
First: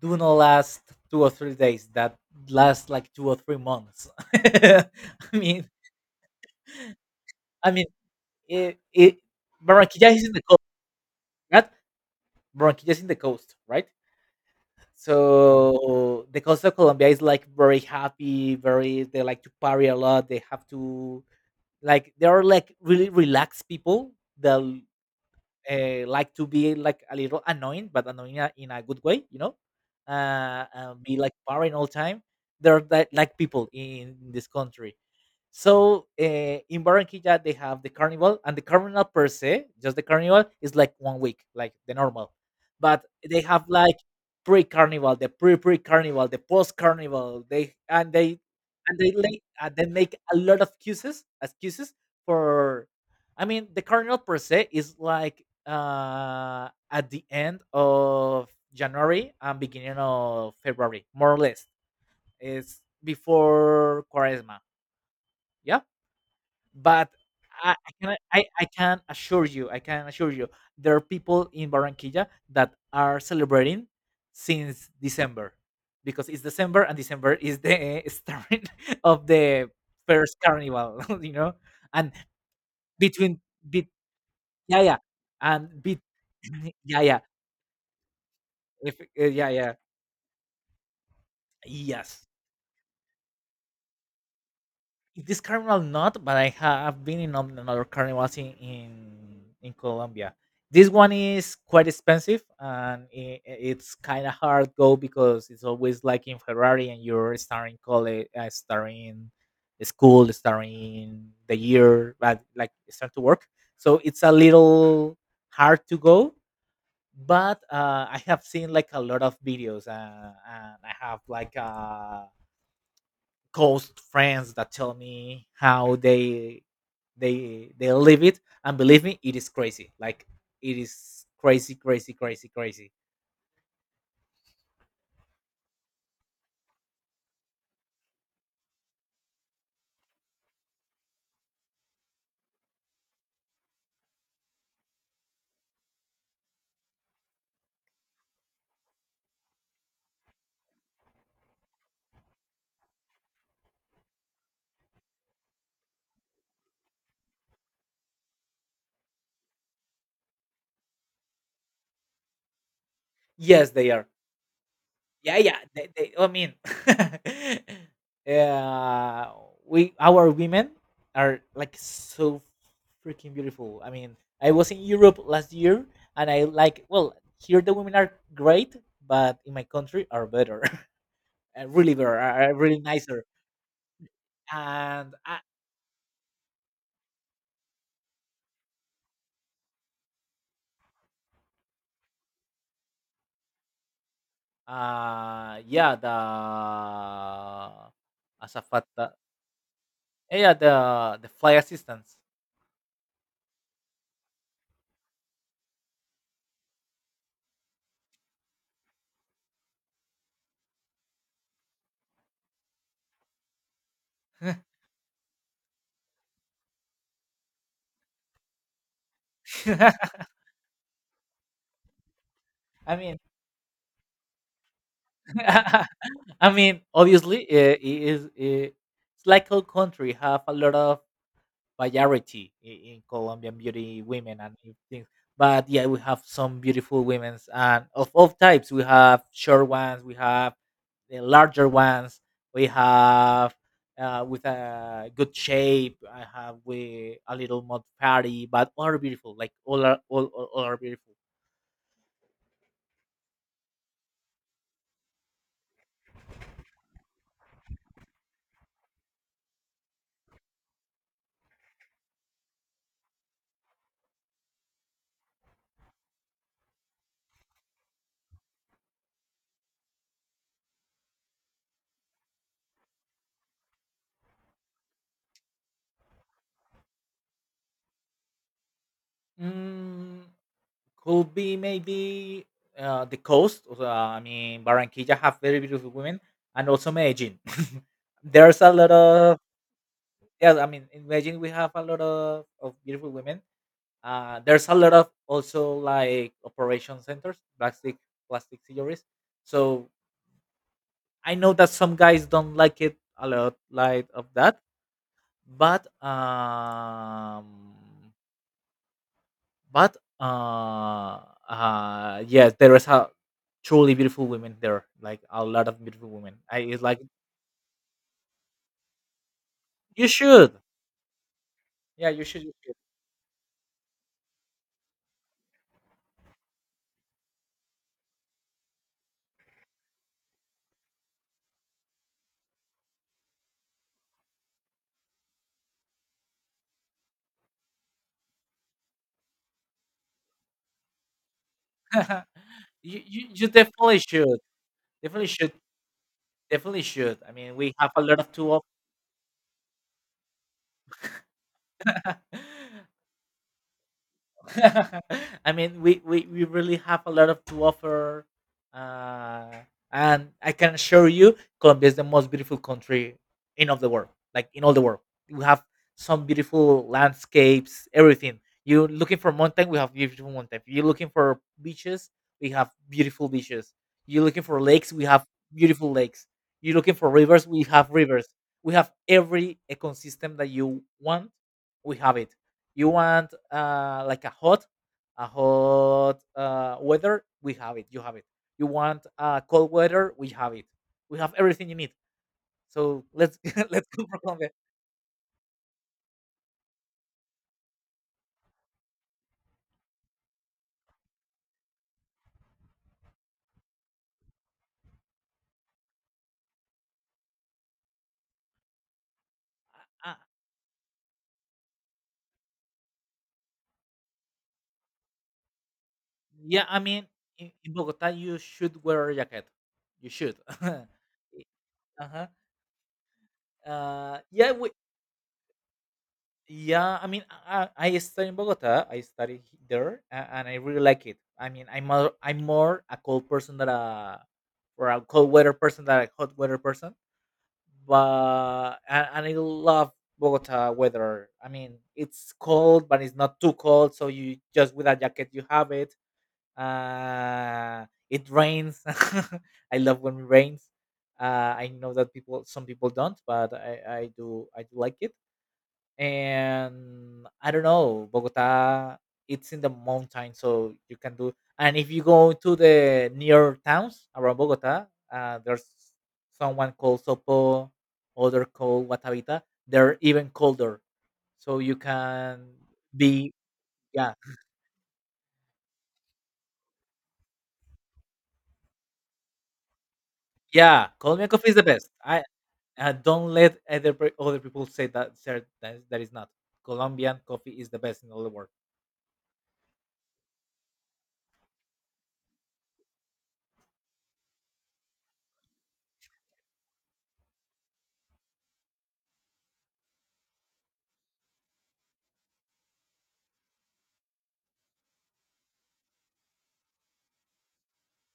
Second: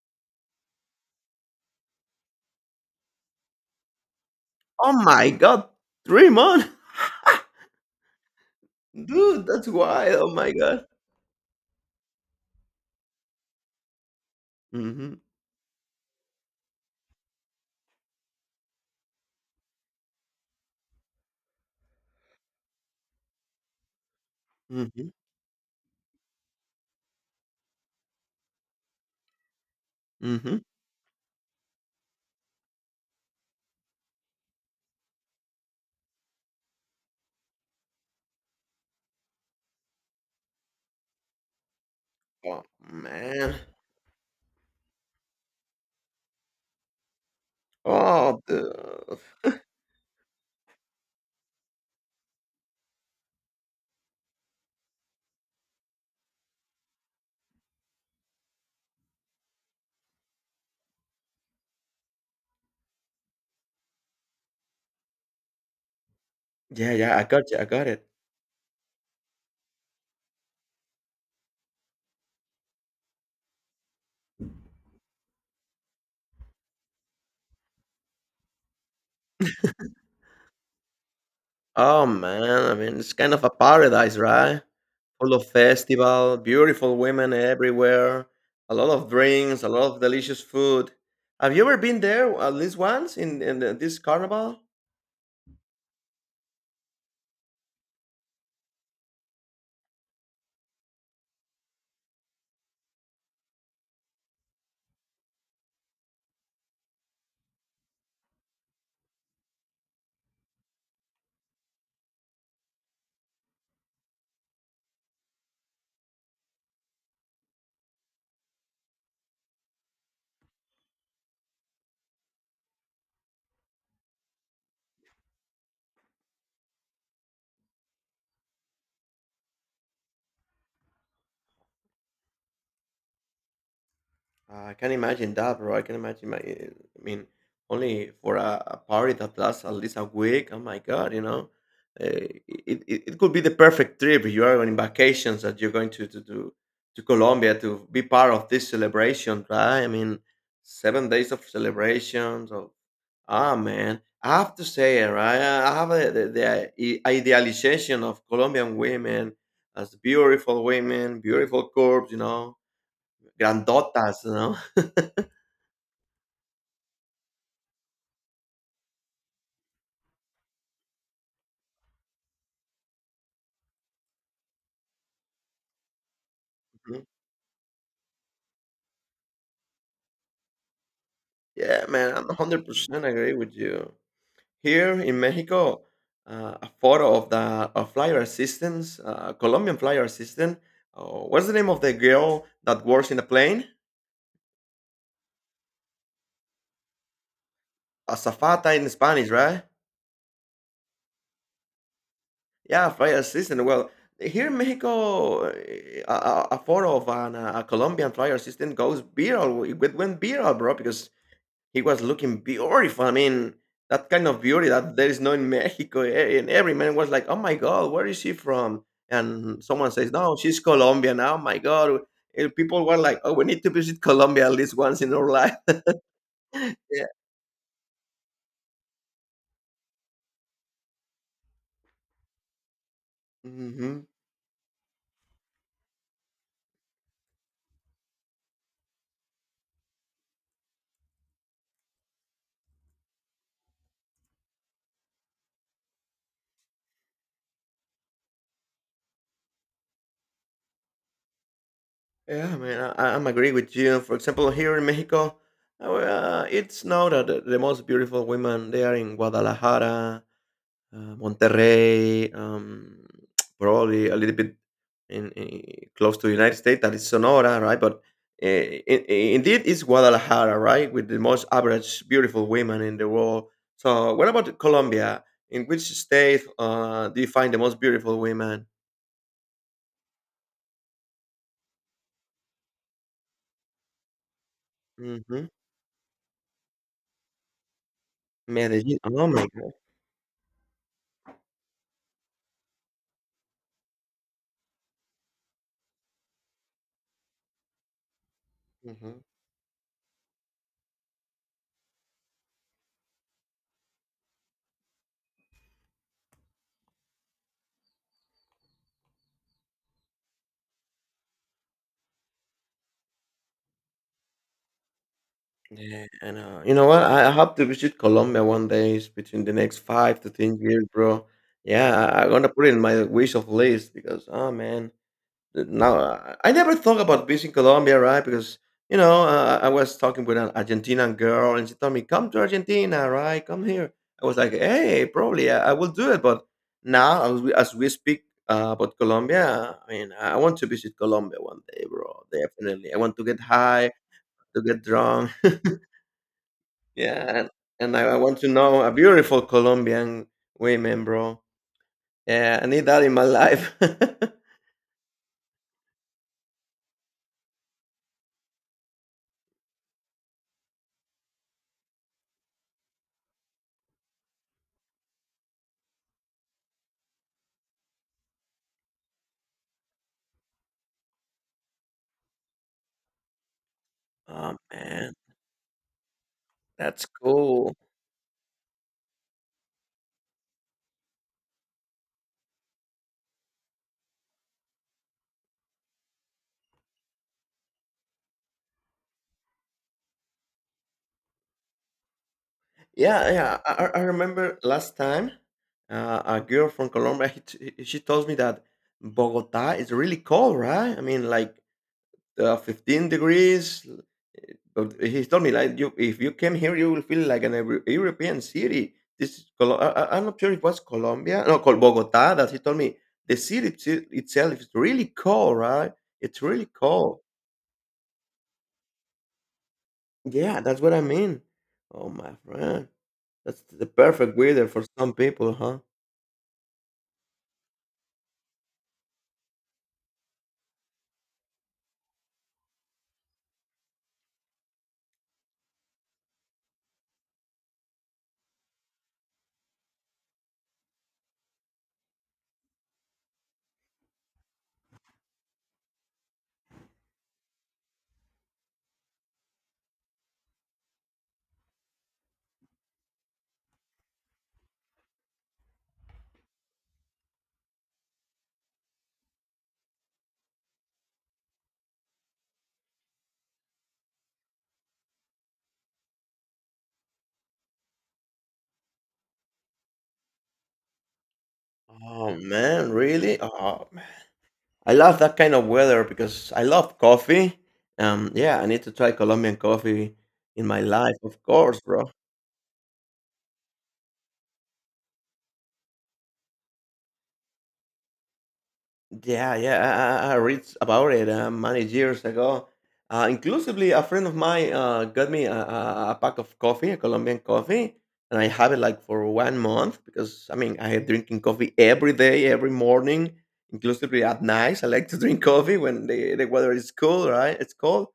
S1: do not last 2 or 3 days, that lasts like 2 or 3 months. i
S2: Oh my
S1: mean
S2: god, 3 months?
S1: I mean it, it
S2: Dude, that's
S1: Barranquilla
S2: wild,
S1: is in
S2: oh
S1: the
S2: my
S1: coast,
S2: god.
S1: right? Barranquilla is in the coast, right?
S2: Mhm.
S1: So the coast of Colombia is like very happy, very, they like to party a lot. They have to, like, they are like really relaxed people that
S2: Mhm.
S1: like to be like a little annoying, but annoying in a good way, you know.
S2: Mhm.
S1: Be like partying all time. They're that like people in this country. So in Barranquilla they have the carnival, and the carnival per se, just the carnival, is like 1 week, like the normal.
S2: Oh,
S1: But they
S2: man.
S1: have like pre-carnival, the pre-pre-carnival, the post-carnival. They
S2: Oh, dude.
S1: and they like, they make a lot of excuses, excuses for. I mean, the carnival per se is like at the end of January and beginning of February, more or less. It's before Quaresma. Yeah,
S2: Yeah,
S1: but
S2: yeah, I got you, I
S1: I
S2: got
S1: I
S2: it.
S1: can I I can assure you, I can assure you, there are people in Barranquilla that are celebrating since December, because it's December, and December is the start of the first carnival, you know?
S2: Oh,
S1: And
S2: man, I mean, it's kind
S1: between
S2: of a
S1: bit
S2: paradise, right?
S1: Yeah, yeah.
S2: Full of
S1: And bit
S2: festival, beautiful
S1: yeah, yeah.
S2: women everywhere, a lot
S1: If,
S2: of
S1: yeah,
S2: drinks, a
S1: yeah.
S2: lot of delicious food. Have you ever been
S1: Yes.
S2: there at least once in this carnival?
S1: In this carnival not, but I have been in another carnivals in Colombia. This one is quite expensive, and it's kind of hard go because it's always like in Ferrari and you're starting college, starting school, starting the year, but like start to work. So it's a little hard to go. But I have seen like a lot of videos, and I have like a close friends that tell me how they live it, and believe me, it is crazy, like it is crazy, crazy, crazy, crazy.
S2: I can imagine that, bro. I can imagine I mean, only for a party that lasts at least a week. Oh my God, uh, it, it could be the perfect trip. You are on vacations that you're going to Colombia to be part of this celebration, right? I mean, 7 days of celebrations. Ah, man, I have to say, right? I have a, the I- idealization of Colombian women as beautiful women, beautiful curves,
S1: Yes, they are.
S2: grandotas, you know?
S1: Yeah, yeah, they, I mean, uh, we, our women are like so freaking beautiful. I mean, I was in europe last year, and I like,
S2: Mhm.
S1: well, here the women are great, but in my country are better.
S2: Yeah,
S1: Really
S2: man,
S1: better,
S2: I'm
S1: are really
S2: 100%
S1: nicer.
S2: agree with you. Here
S1: And
S2: in
S1: I,
S2: Mexico, a photo of the of flyer assistants, Colombian flyer assistant. Uh, what's the name of the girl that works in the plane?
S1: Yeah, the
S2: Azafata in
S1: azafata.
S2: Spanish, right?
S1: Eh, yeah, the flight assistants.
S2: Yeah, flyer assistant. Well, here in Mexico, a photo of a Colombian flyer assistant goes viral. It went viral, bro, because he was looking beautiful. I mean, that kind of beauty that there is no in Mexico. And every man was like, "Oh my God, where is she from?" And someone says, "No, she's Colombian." Oh my God, and people
S1: I
S2: were
S1: mean,
S2: like, "Oh, we need to visit Colombia at least once in our life."
S1: I mean,
S2: Yeah.
S1: obviously, it is. It's like our country have a lot of variety in Colombian beauty
S2: Hmm.
S1: women and things. But yeah, we have some beautiful women and of all types. We have short ones, we have the larger ones, we have with a good shape, I have with a little more fatty, but all are beautiful. Like all are, all are beautiful.
S2: Yeah, man, I'm agree with you. For example, here in Mexico, it's not that the most beautiful women. They are in Guadalajara, Monterrey, probably a little bit in close to the United States, that is Sonora, right? But uh, in, indeed, it's Guadalajara, right, with the most average beautiful women in the world. So, what about Colombia? In which state do you find the most beautiful women?
S1: Mm, could be maybe the coast. I mean, Barranquilla have
S2: Hmm.
S1: very beautiful women, and also Medellin. There's a lot
S2: Medellin. Oh
S1: of.
S2: my
S1: Yes, I mean, in Beijing we have a lot of beautiful women. There's a lot of also like operation centers, plastic surgeries.
S2: god.
S1: So I know that some guys don't like it a lot, like of that. But but uh, yes, there is a truly beautiful women there, like a lot of
S2: Yeah,
S1: beautiful women.
S2: and
S1: I,
S2: you
S1: it's
S2: know
S1: like,
S2: what? I hope to visit Colombia one day. It's between the next
S1: you
S2: five to ten
S1: should,
S2: years, bro. Yeah,
S1: yeah,
S2: I, I'm gonna
S1: you
S2: put it
S1: should,
S2: in my wish of list, because oh man, now I never thought about visiting Colombia, right? Because I was talking with an Argentinian girl and she told me, come to Argentina, right? Come here. I was like, hey, probably I will do it, but now as we speak about Colombia, I mean, I want to visit Colombia one day, bro. Definitely, I want to get
S1: you
S2: high,
S1: definitely should,
S2: to get
S1: definitely
S2: drunk.
S1: should, definitely should. I
S2: Yeah, and,
S1: mean, we have
S2: and
S1: a
S2: I
S1: lot of
S2: want to
S1: tools.
S2: know a beautiful Colombian women, bro. Yeah, I need that in my life.
S1: I mean, we really have a lot of to offer. Uh, and I can assure you, Colombia is the most beautiful country in of the world, like in all the world. We have some beautiful landscapes, everything. You're looking for mountain, we have beautiful mountain. You're looking for beaches, we have beautiful beaches. You're looking
S2: Oh
S1: for lakes, we
S2: man,
S1: have beautiful lakes. You're looking
S2: that's
S1: for
S2: cool.
S1: rivers. We have every ecosystem that you want, we have it. You want like a hot weather, we have it, you have it. You want cold weather, we have it. We have everything you need. So
S2: Yeah,
S1: let's
S2: yeah. I, I
S1: let's
S2: I
S1: go for
S2: remember
S1: Colombia.
S2: last time a girl from Colombia. She told me that Bogota is really cold, right? I mean, like 15 degrees. But he told me like you, if you came here, you will feel like an European city. This is
S1: uh, uh,
S2: I'm not sure it was Colombia, no, Bogota. That he told me the city itself is really cold, right? It's
S1: yeah,
S2: really
S1: I mean,
S2: cold.
S1: in Bogota you should wear a jacket, you should.
S2: Yeah, that's what I mean. Oh
S1: Uh-huh.
S2: my friend, that's the
S1: uh
S2: perfect
S1: yeah
S2: weather
S1: we,
S2: for some people, huh?
S1: Yeah, I mean, I study in Bogota. I study there, and I really like it. I mean, I'm more a cold person than a, or a cold weather person than a hot weather person. But and I love Bogota weather. I mean, it's cold, but it's not too cold. So you just with a jacket, you have it. It rains. I love when it rains. I know that people, some people don't, but I do like it. And I don't know, Bogota, it's in the mountain, so you can do. And if you go to the near towns around Bogota, there's someone called Sopo, other called Guatavita. They're even colder, so you
S2: Oh
S1: can
S2: man,
S1: be.
S2: really? Oh,
S1: Yeah,
S2: I love that kind of weather because I love coffee. Yeah, I need to try Colombian coffee in my
S1: yeah.
S2: life,
S1: Colombian
S2: of
S1: coffee is the
S2: course,
S1: best.
S2: bro.
S1: I, don't let other people say that sir, that, that is not. Colombian coffee is the best in all the world.
S2: Yeah, yeah, I read about it many years ago. Inclusively, a friend of mine got me a pack of coffee, a Colombian coffee, and I have it like for one month, because I mean I am drinking coffee every day, every morning, inclusively at night. I like to drink coffee when the weather is cool, right? It's cold.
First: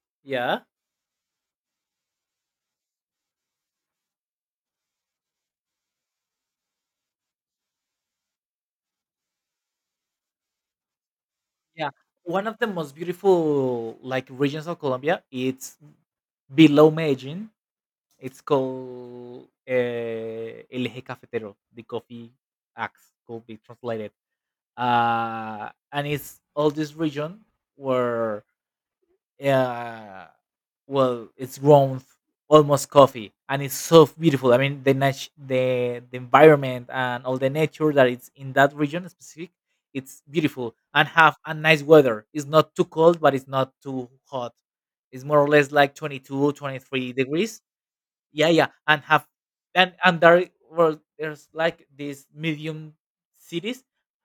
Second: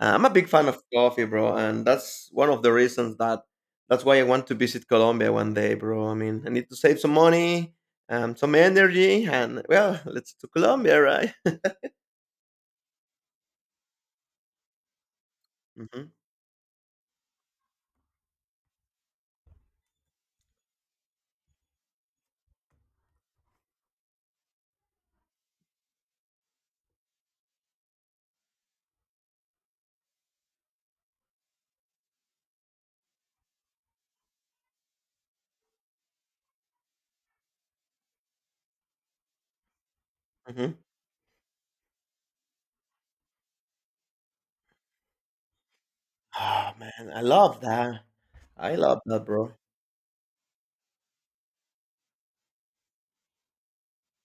S2: I'm a big
S1: Yeah.
S2: fan of coffee, bro, and that's one of the reasons that's why I want to visit Colombia one day, bro. I mean, I need to save some money, some energy, and well, let's to Colombia, right?
S1: Yeah, one of the most beautiful like regions of Colombia. It's
S2: Hmm.
S1: below Medellin. It's called El Eje Cafetero, the coffee axe could be translated. And it's all this region where, uh, well, it's grown almost coffee, and it's so beautiful. I mean, the the environment and all the nature that it's in that region specific, it's beautiful,
S2: Hmm.
S1: and have a nice weather. It's not too cold, but it's not too hot. It's more or less like 22
S2: Oh man,
S1: 23
S2: I love
S1: degrees.
S2: that.
S1: Yeah, yeah,
S2: I
S1: and
S2: love
S1: have,
S2: that, bro.
S1: and there were, there's like these medium cities,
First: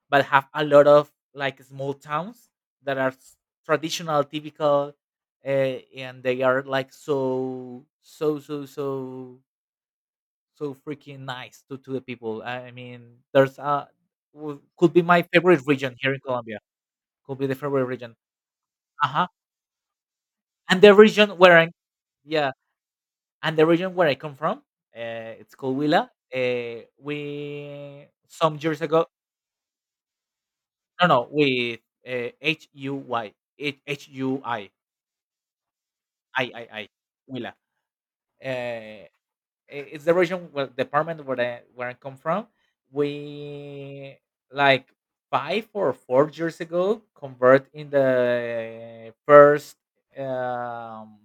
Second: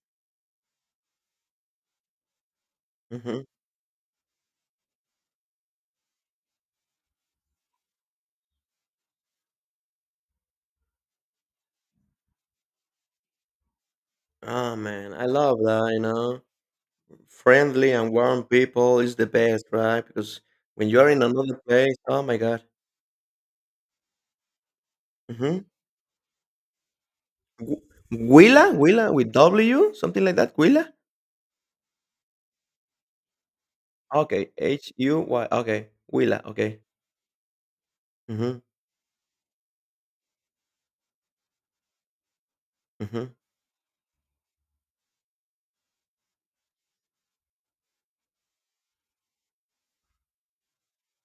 S1: but have a lot of like small towns that are
S2: Hmm.
S1: traditional, typical, uh, and they are like so, so, so, so, so freaking nice to the people. I mean, there's a
S2: Oh
S1: could be
S2: man,
S1: my
S2: I love
S1: favorite
S2: that.
S1: region
S2: You
S1: here in
S2: know,
S1: Colombia, could be the favorite
S2: friendly and
S1: region.
S2: warm people is
S1: Uh-huh.
S2: the best, right? Because
S1: and
S2: when
S1: the
S2: you are in
S1: region where
S2: another
S1: I'm
S2: place, oh my
S1: Yeah.
S2: god.
S1: And the region where I come from, it's
S2: Mm-hmm.
S1: called Huila. We some
S2: Huila,
S1: years ago,
S2: Huila with W, something like that. Huila.
S1: no, no, with, H-U-Y, H U
S2: Okay,
S1: I,
S2: H-U-Y, okay, Willa.
S1: I I
S2: Okay.
S1: I, Huila.
S2: Mhm.
S1: Uh, it's the region, well, department where I come from.
S2: Mhm.
S1: We, like, 5 or 4 years ago convert in the first um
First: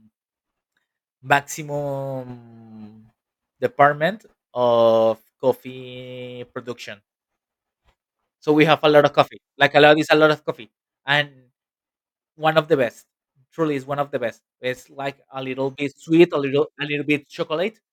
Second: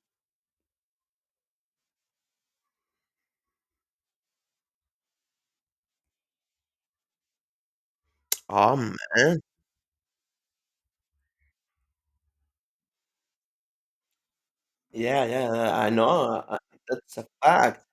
S1: maximum department of coffee production. So we
S2: Aw,
S1: have a lot of coffee.
S2: man.
S1: Like a lot is a lot of coffee, and one of the best. Truly, is one of the best. It's like
S2: Yeah,
S1: a
S2: yeah,
S1: little
S2: I
S1: bit
S2: know,
S1: sweet, a little
S2: that's a
S1: bit chocolate.
S2: fact.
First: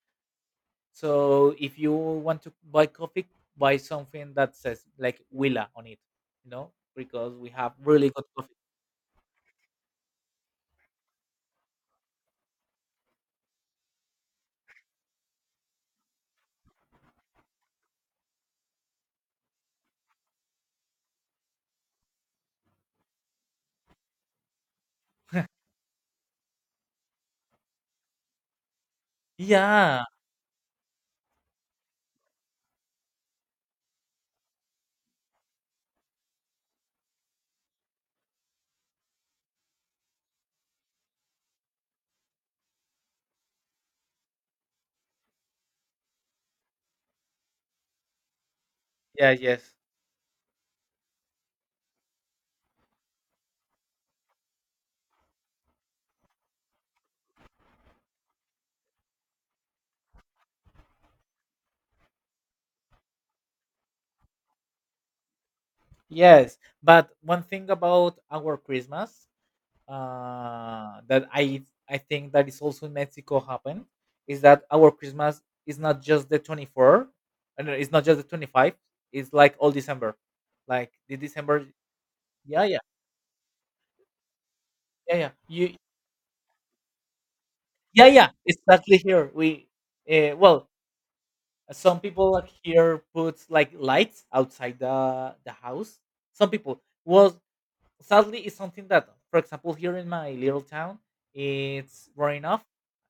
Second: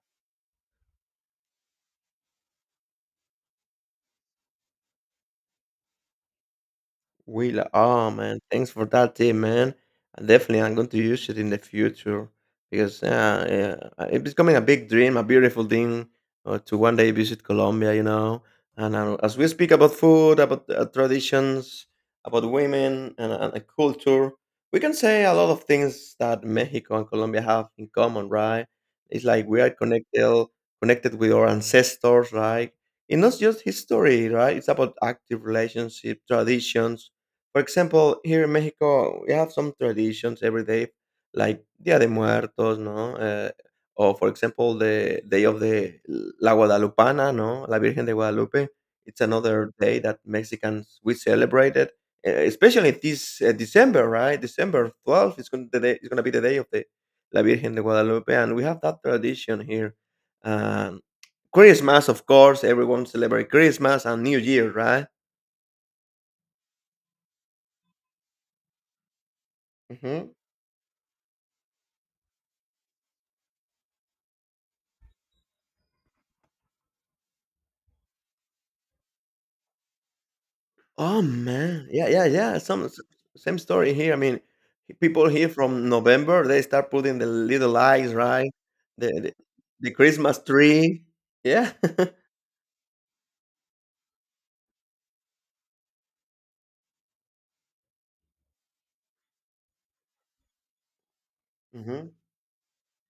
S1: So if you want to buy coffee, buy something that says like Willa on it. You know, because we
S2: Will,
S1: have really
S2: ah
S1: good
S2: man,
S1: coffee.
S2: thanks for that tip, man. And definitely, I'm going to use it in the future, because yeah, it's becoming a big dream, a beautiful dream, to one day visit Colombia. And as we speak about food, about traditions, about women, and culture, we can say a lot of things that Mexico and Colombia have in common, right? It's like we are
S1: Yeah.
S2: connected with our ancestors, right? It's not just history, right? It's about active relationship, traditions for example, here in Mexico, we have some traditions every day, like Dia de Muertos, ¿no? Or for example, the day of the La Guadalupana, ¿no? La Virgen de Guadalupe. It's
S1: Yeah.
S2: another
S1: Yes.
S2: day that Mexicans we celebrate it, especially this December, right? December 12th is going to be the day of the La Virgen de Guadalupe, and we have that tradition here. Um, Christmas, of course, everyone celebrate Christmas and New Year, right?
S1: Yes. But one thing about our Christmas,
S2: Hmm.
S1: that I think that is also in Mexico happen, is that our Christmas is not just the 24, and it's not just the 25. It's like all December, like the
S2: Oh,
S1: December.
S2: man. Yeah, yeah, yeah.
S1: Yeah, yeah,
S2: Same story here. I mean,
S1: yeah,
S2: people
S1: yeah.
S2: here from November, they start putting the little
S1: Yeah,
S2: lights,
S1: yeah.
S2: right?
S1: Exactly.
S2: The
S1: Here
S2: the,
S1: we,
S2: the Christmas
S1: well,
S2: tree. Yeah.
S1: some people like here put like lights outside the house. Some people was, sadly, it's something that, for example, here in my little town, it's growing off.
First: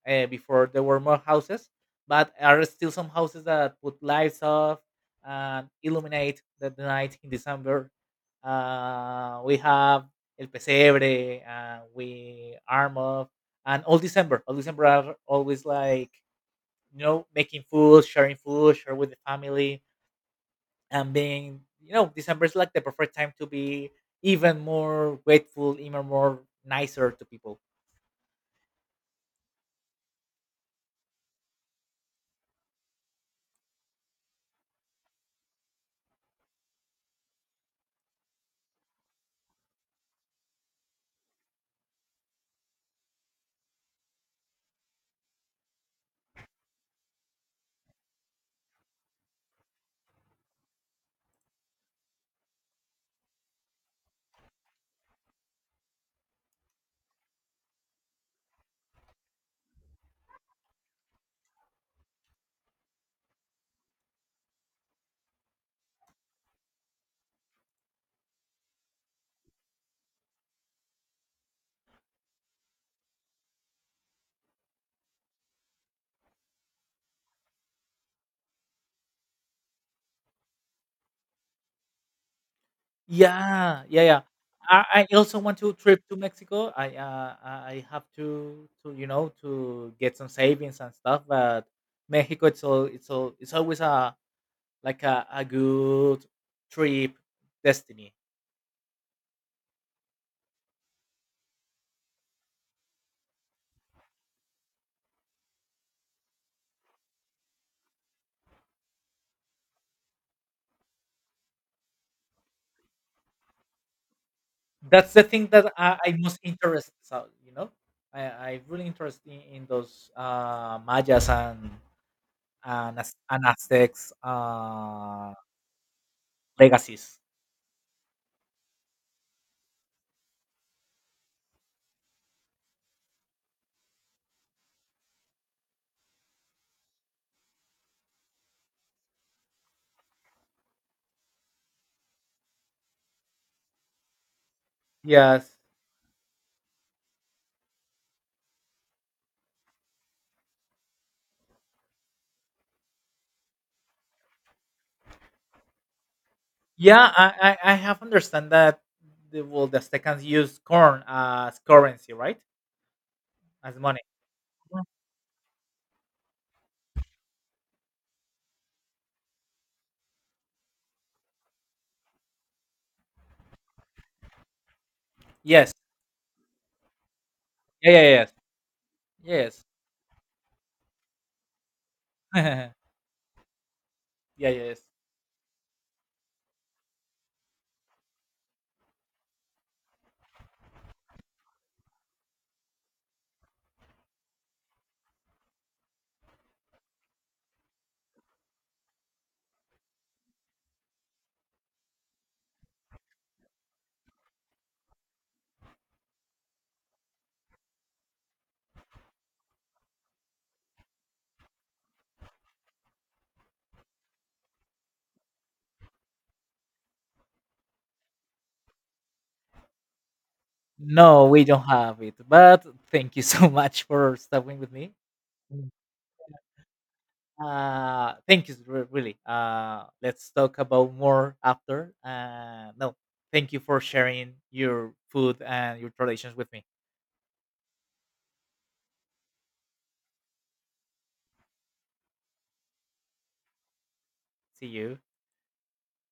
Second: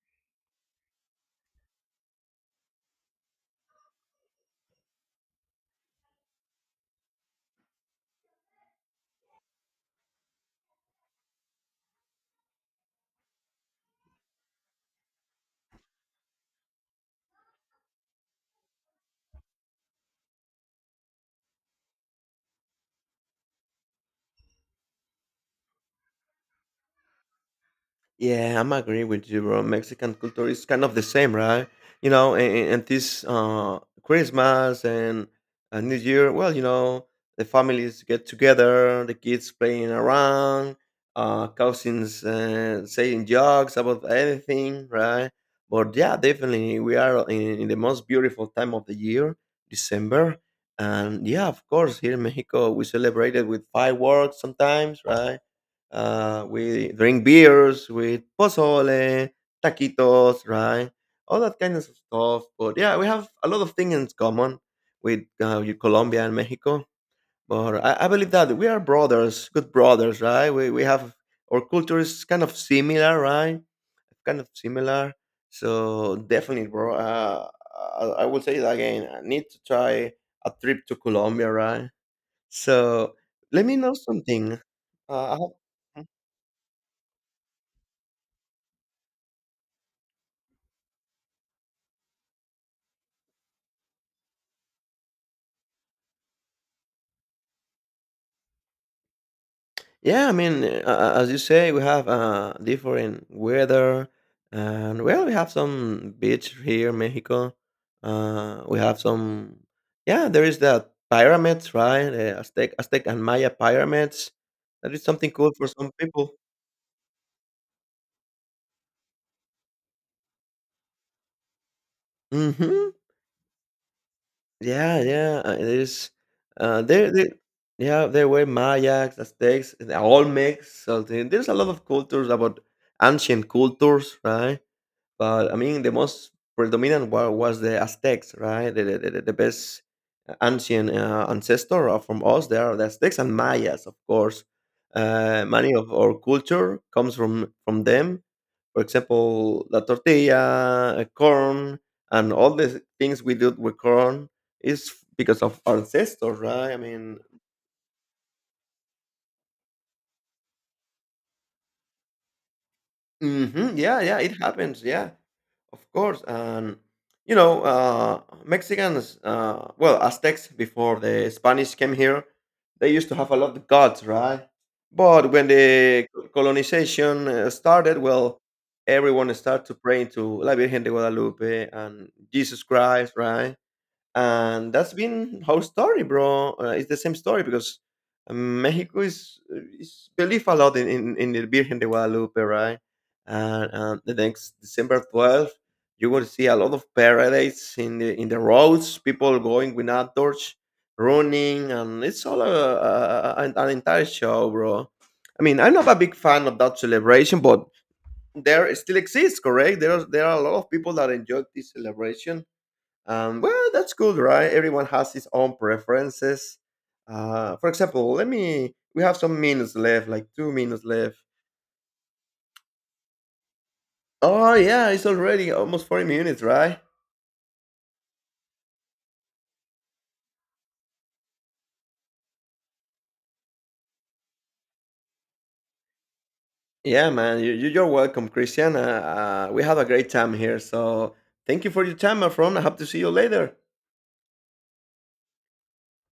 S1: Before there were more houses, but are still some houses that put lights off, and illuminate the night in december. Uh, we have el pesebre and we arm up, and all december, all december are always like, you know, making food, sharing food, share with the family, and being, you know, december is like the perfect time to be even more grateful, even more nicer to people.
S2: Yeah, I'm agree with you, bro. Mexican culture is kind of the same, right? You know, and this Christmas and New Year, well, you know, the families get together, the kids playing around, cousins saying jokes about anything, right? But yeah, definitely, we are in the most beautiful time of the year, December. And yeah, of course, here in Mexico, we celebrate it with fireworks sometimes, right? We drink beers with pozole, taquitos, right? All that kind of stuff. But yeah, we have a lot of things in common with Colombia and Mexico. But I believe that we are brothers, good brothers, right? We have our culture is kind of similar, right? Kind of similar. So definitely, bro. I will say that again. I need to try a trip to Colombia, right? So let me
S1: Yeah,
S2: know
S1: yeah, yeah.
S2: something.
S1: I
S2: Uh, I
S1: also want to trip
S2: have-
S1: to mexico. I, I have to, you know, to get some savings and stuff, but mexico it's all, it's all, it's always a like a good trip destiny.
S2: yeah, I mean, as you say, we have different weather, and well, we have some beach here in Mexico. Uh, we have some, yeah, there is the pyramids, right? The Aztec and Maya pyramids. That is
S1: That's the
S2: something
S1: thing
S2: cool for
S1: that
S2: some
S1: I
S2: people.
S1: most interested, so, you know, I really interested in those mayas
S2: Hmm.
S1: and as and Aztec's
S2: Yeah, yeah, it is, there
S1: legacies.
S2: there yeah, there were Mayas, Aztecs, and Olmecs, so there's a lot of cultures about ancient cultures, right? But I mean, the most predominant was the Aztecs, right? The best ancient ancestor from us. They are the Aztecs and Mayas, of course.
S1: Yes.
S2: Many of our culture comes from them. For example, la tortilla, corn, and all the things we do with corn is because of our ancestors, right? I mean,
S1: I have understand that well the Aztecans use corn as currency, right? As
S2: mhm.
S1: money.
S2: Yeah, yeah, it
S1: Mhm.
S2: happens. Yeah, of course. And you know, Mexicans, well, Aztecs before the Spanish came here, they used to have a lot of gods, right? But when
S1: Yes.
S2: the colonization
S1: Yeah,
S2: started,
S1: yeah, yes.
S2: well, everyone
S1: Yes.
S2: started to pray to La Virgen de Guadalupe and Jesus Christ, right?
S1: Yeah,
S2: And
S1: yes.
S2: that's been our story, bro. It's the same story because Mexico is believe a lot in in the Virgen de Guadalupe, right? And the next December 12th, you will see a lot of paradise in the roads. People going with outdoors, running, and it's all an an entire show, bro. I mean, I'm not a big fan of that celebration, but there still exists, correct? There are a lot of people that enjoy this celebration. Well, that's good, right? Everyone has his own preferences. For example, let me. We have some minutes left, like 2 minutes left.
S1: No, we don't have it. But thank you so much for
S2: Oh
S1: stopping with
S2: yeah,
S1: me.
S2: it's already
S1: Mm.
S2: almost 40 minutes, right?
S1: Uh, thank you really. Uh, let's talk about more after. Uh, no, thank you for sharing your food and your traditions with me.
S2: Yeah, man. You're welcome, Christian. We had a great time here, so thank you for your time, my friend. I hope to see you later.
S1: See you.